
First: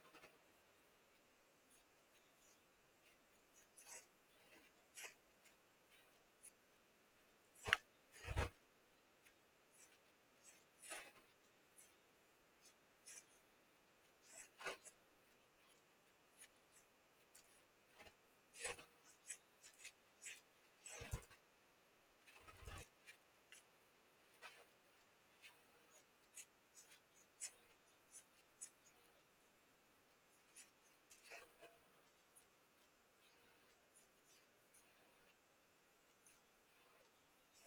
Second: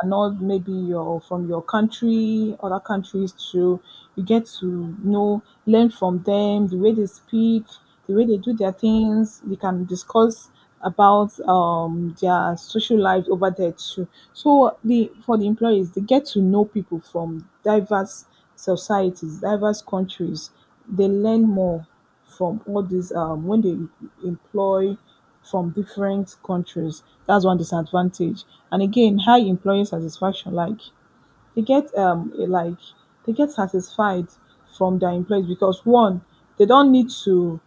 S2: are not, maybe you're from your country, other countries too. You get to, you know, learn from them, the way they speak, the way they do their things. You can discuss about their social life over there too. So the for the employees, they get to know people from diverse societies, diverse countries. They learn more from all these when they employ from different countries. That's one disadvantage. And again, high employee satisfaction. Like, they get like they get satisfied from their employees, because one, they don't need to,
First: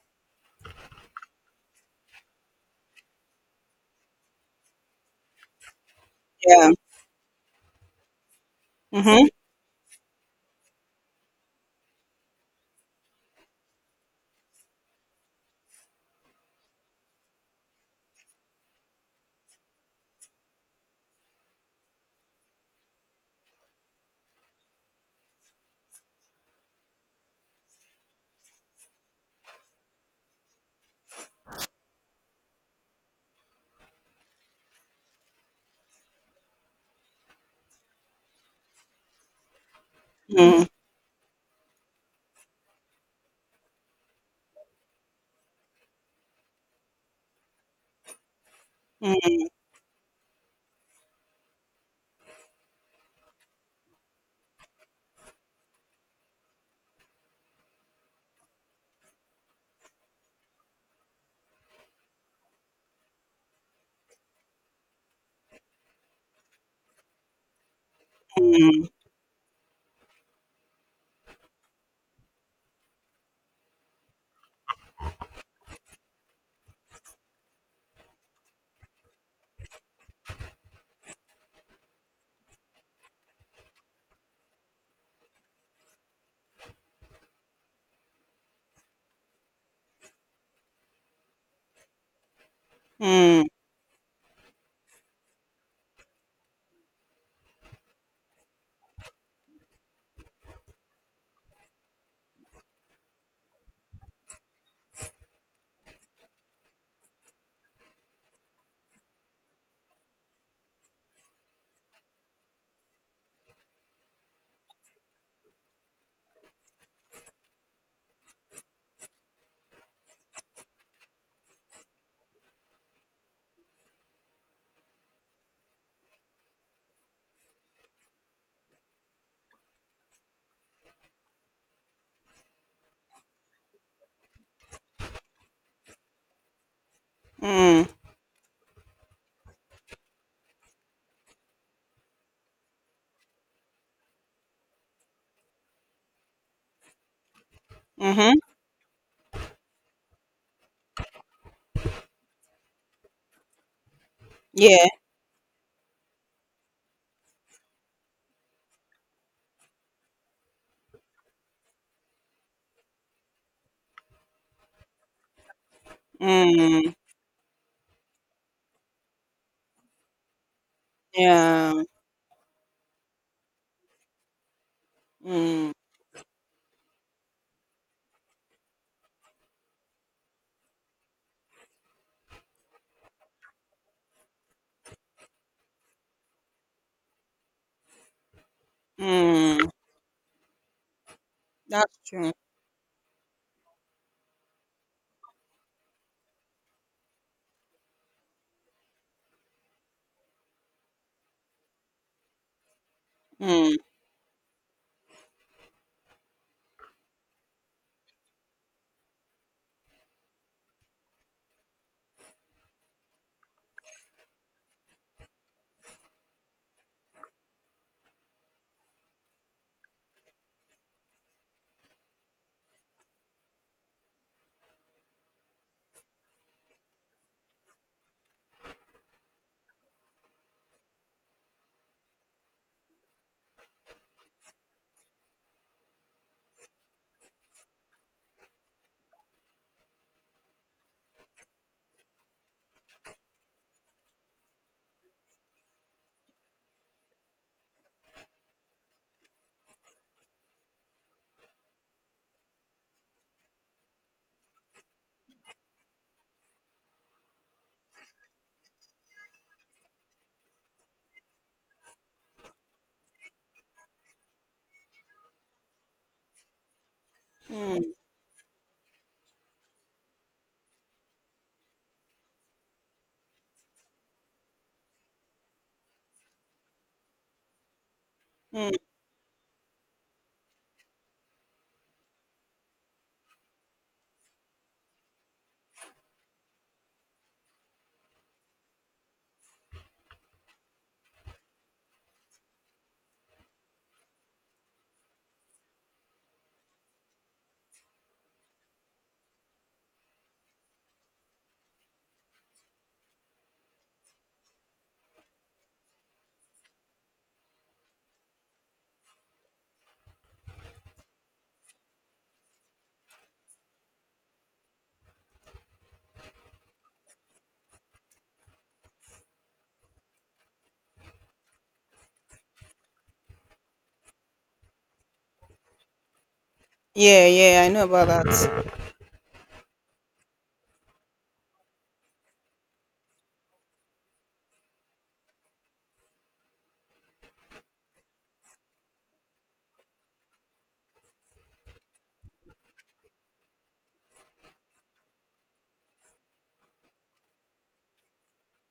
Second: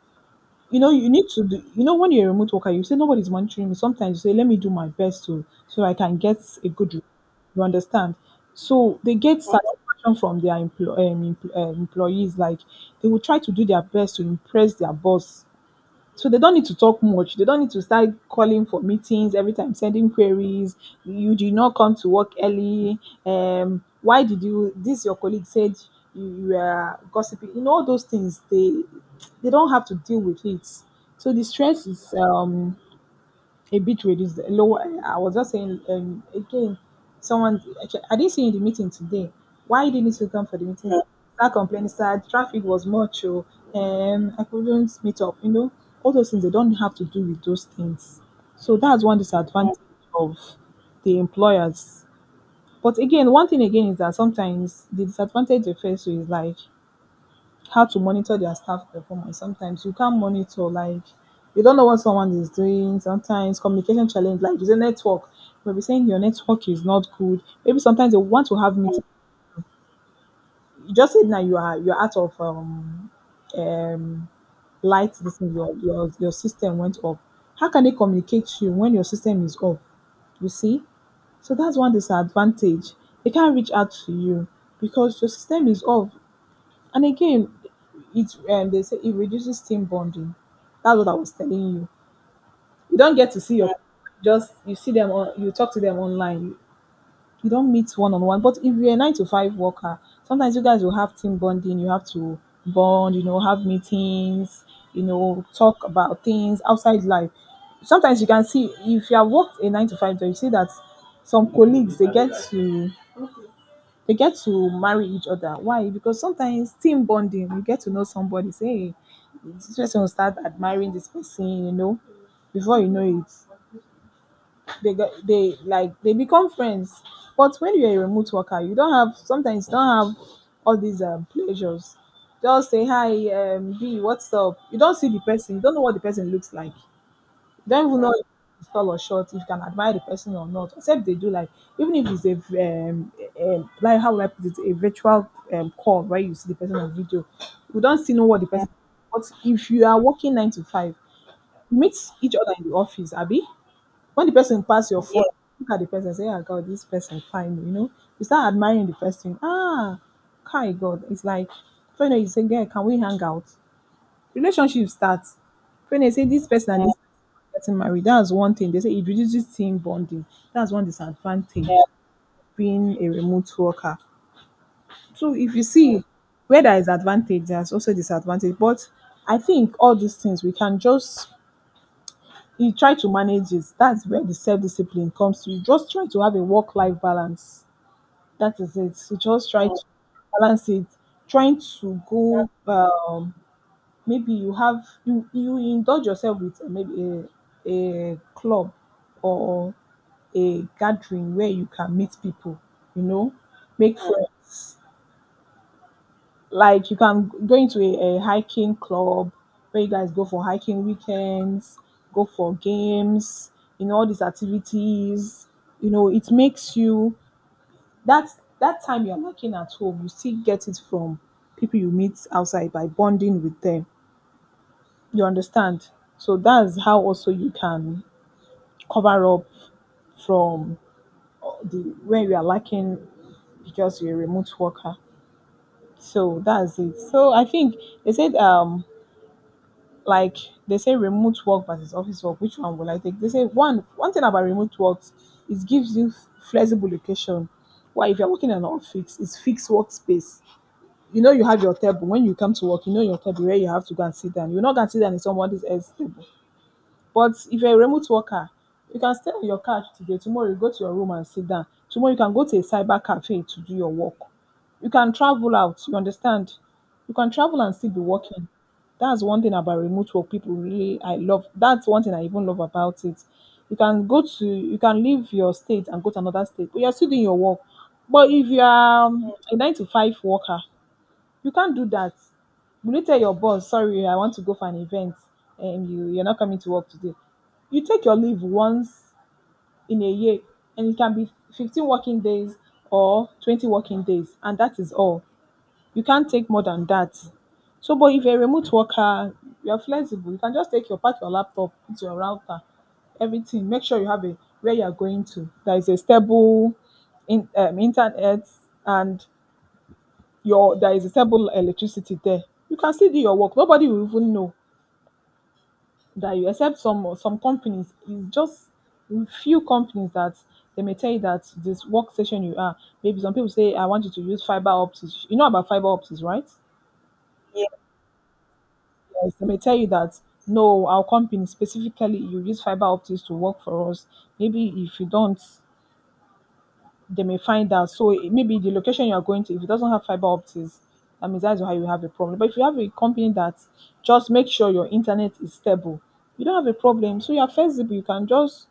S2: you know, you need to do, you know, when you're a remote worker, you say, "Nobody's monitoring me." Sometimes you say, "Let me do my best to, so I can get
S1: yeah.
S2: a good, re-" you understand? So they
S1: Mhm,
S2: get satisfaction from their employees. Like they will try to do their best to impress their boss. So they don't need to talk much. They don't need to start calling for meetings every time, sending queries. "You did not come to work early. Why did you? This your colleague said you you were gossiping." You know all those things, they don't have to deal with it. So the stress is a bit reduced. Lower. I was just saying again, someone actually, "I didn't see you in the meeting today. Why didn't you come for
S1: mm,
S2: the meeting?" Start complaining, start, "Traffic was much. Oh, I couldn't meet up." You know, all those things they don't have to do with those things. So that's one
S1: mm,
S2: disadvantage of the employers. But again, one thing again is that sometimes the disadvantage they face is like how to monitor their staff performance. Sometimes you can't monitor. Like, you don't know what someone is doing. Sometimes communication challenge, like you say network, maybe saying your network is not good. Maybe sometimes they want to have
S1: mm,
S2: meeting, you just said, "Now you are, you're out of um light, this thing, your system went off." How can they communicate to you when your system is off? You see, so that's one disadvantage. They can't reach out to you, because your system is off. And again, it they say it reduces team bonding. That's what I was telling you. You don't get to see your, just you see them on, you talk to them online. You don't meet one on one. But if you're a nine to five worker, sometimes you guys will have team bonding. You have to bond. You know, have meetings. You know, talk about things outside life. Sometimes you can see, if you have worked a nine to five job, you see that some colleagues they get to, they get to marry each other. Why? Because sometimes team bonding, you get to know somebody, say, "Hey, this person," will start admiring this person, you know, before you know it, they get, they like, they become friends. But when you're a remote worker, you don't have, sometimes you don't have all these pleasures. Just say, "Hi, B, what's up?" You don't see the person, you don't know what the person looks like.
S1: mm,
S2: Don't even know if it's tall or short, if you can admire the person or not, except they do like, even if it's a um, like how would I put it, a virtual call where you see the person on video, we don't see know
S1: mhm,
S2: what the person. But if you are working nine to five, meet each other in the office, Abby. When the person
S1: yeah,
S2: pass your phone, look at the person, say, "Ah, God, this person fine," you know. You start admiring the person. Ah, my God, it's like, you say, "Girl, can we hang out?" Relationship starts when they say this person and
S1: mm,
S2: this person getting married. That's one thing they say, it reduces team bonding. That's one disadvantage
S1: yeah,
S2: being a remote worker. So if you
S1: mm,
S2: see, where there is advantage there's also disadvantage. But I think all these things we can just, you try to manage it. That's where the self-discipline comes to. You just try to have a work-life balance. That is it, you just try
S1: mm.
S2: to balance it. Trying
S1: That's
S2: to
S1: true.
S2: go maybe you have you indulge yourself with maybe a, a club or a gathering where you can meet people, you know
S1: Mm,
S2: make friends. Like you can go into a hiking club where you guys go for hiking weekends, go for games, all these activities. It makes you that time you're lacking at home, you still get it from people you meet outside by bonding with them. You understand? So that's how also you can cover up from the when you are lacking, because you're a remote worker. So that's it. So I think they said like they say remote work versus office work. Which one will I take? They say one thing about remote work is, gives you flexible location. Why if you're working in an office, it's fixed workspace. You know you have your table. When you come to work, you know your table where you have to go and sit down. You're not gonna sit down in someone else's table. But if you're a remote worker, you can stay on your couch today, tomorrow you go to your room and sit down. Tomorrow you can go to a cyber cafe to do your work. You can travel out, you understand? You can travel and
S1: mm,
S2: still be working. That's one thing about remote work people really I love. That's one thing I even love about it. You can go to, you can leave your state and go to another state, but you're still doing your work. But if you
S1: mm.
S2: are a nine to five worker, you can't do that. Will you tell your boss sorry I want to go for an event, and you're not coming to work today? You take your leave once in a year, and it can be 15 working days or 20 working days, and that is all. You can't take more than that. So, but if you're a remote worker, you're flexible. You can just take your, pack your laptop, put your router, everything. Make sure you have a, where you're going to there is a stable in internet, and your there is a stable electricity there, you can still do your work. Nobody will even know that you, except some companies. It's just few companies that they may tell you that this workstation you are. Maybe some people say, I want you to use fiber optics. You know about fiber optics, right?
S1: Yeah, yeah, I know about that.
S2: Yes, they may tell you that no, our company specifically you use fiber optics to work for us. Maybe if you don't, they may find out. So maybe the location you are going to, if it doesn't have fiber optics, that means that's why you have a problem. But if you have a company that just make sure your internet is stable, you don't have a problem. So you're flexible. You can just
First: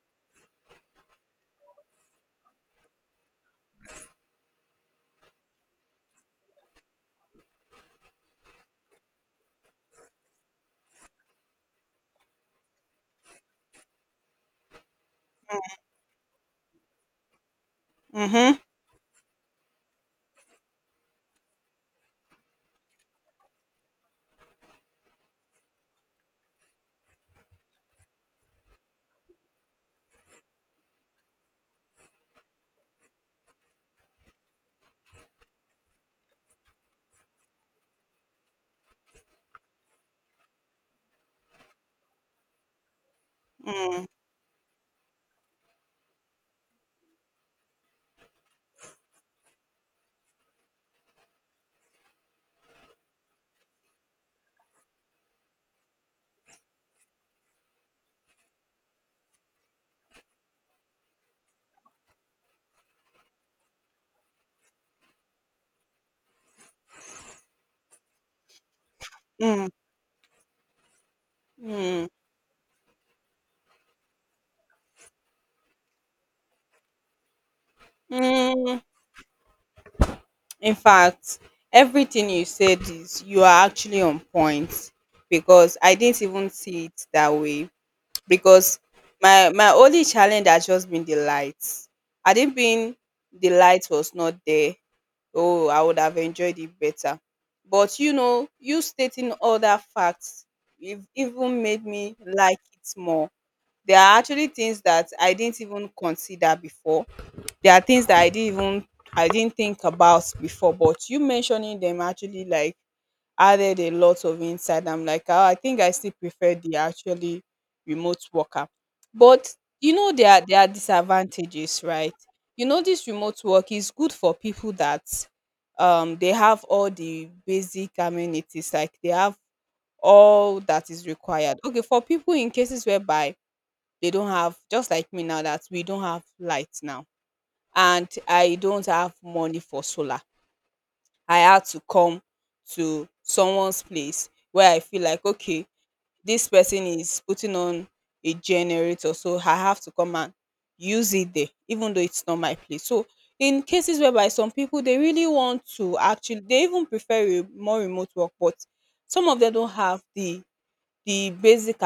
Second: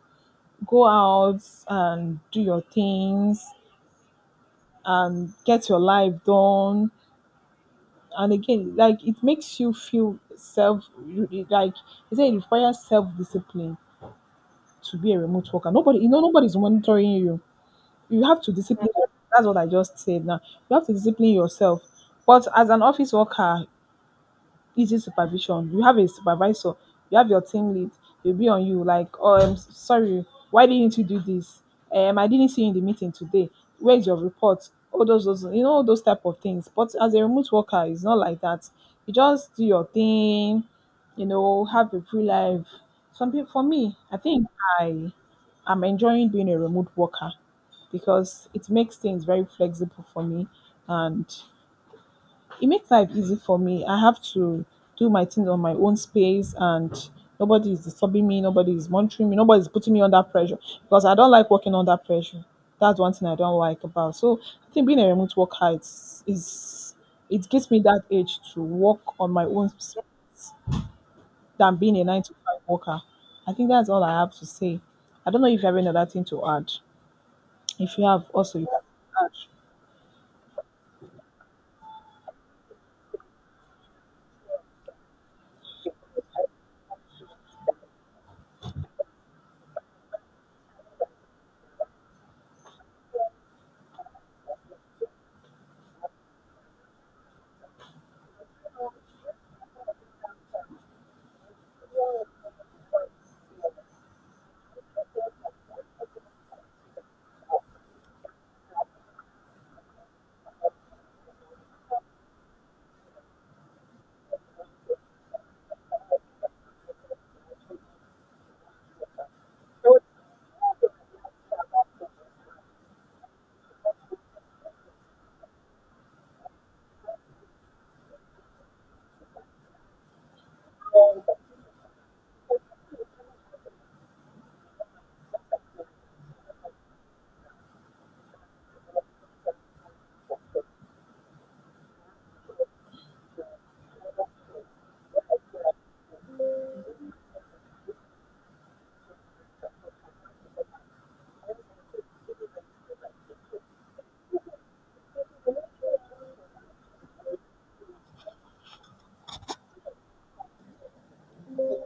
S2: go out and do your things and get your life done. And again, like it makes you feel self like you say it requires self discipline to be a remote worker. Nobody, nobody's monitoring you. You have to
S1: Mhm,
S2: discipline, that's what I just said now. You have to discipline yourself. But as an office worker, easy supervision. You have a supervisor, you have your team lead, they'll be on you like, oh, I'm sorry, why didn't you do this? I didn't see you in the meeting today. Where's your report? All those, all those type of things. But as a remote worker, it's not like that. You just do your thing, have a free life. Some people, for me,
S1: mm,
S2: I think I am enjoying being a remote worker because it makes things very flexible for me, and it makes life easy for me. I have to do my things on my own space, and nobody is disturbing me, nobody is monitoring me, nobody is putting me under pressure, because I don't like working under pressure. That's one thing I don't like about. So I think being a remote worker is, it gives me that edge to work on my
S1: mm,
S2: own space than being a
S1: mm,
S2: nine to five worker. I think that's all I have to say. I don't know if you have any other thing to add. If you have, also you
S1: mm.
S2: can add.
S1: In fact, everything you said, is you are actually on point, because I didn't even see it that way. Because my only challenge has just been the lights. Had it been the light was not there, oh, I would have enjoyed it better. But you know, you stating all that facts even made me like it more. There are actually things that I didn't even consider before. There are things that I didn't even, I didn't think about before, but you mentioning them actually like added a lot of insight. I'm like, oh, I think I still prefer the actually remote worker. But you know, there are disadvantages, right? You know, this remote work is good for people that they have all the basic amenities, like they have all that is required. Okay, for people in cases whereby they don't have, just like me now, that we don't have light now and I don't have money for solar. I had to come to someone's place where I feel like, okay, this person is putting on a generator, so I have to come and use it there, even though it's not my place. So in cases whereby some people they really want to actually, they even prefer more remote work, but some of them don't have the basic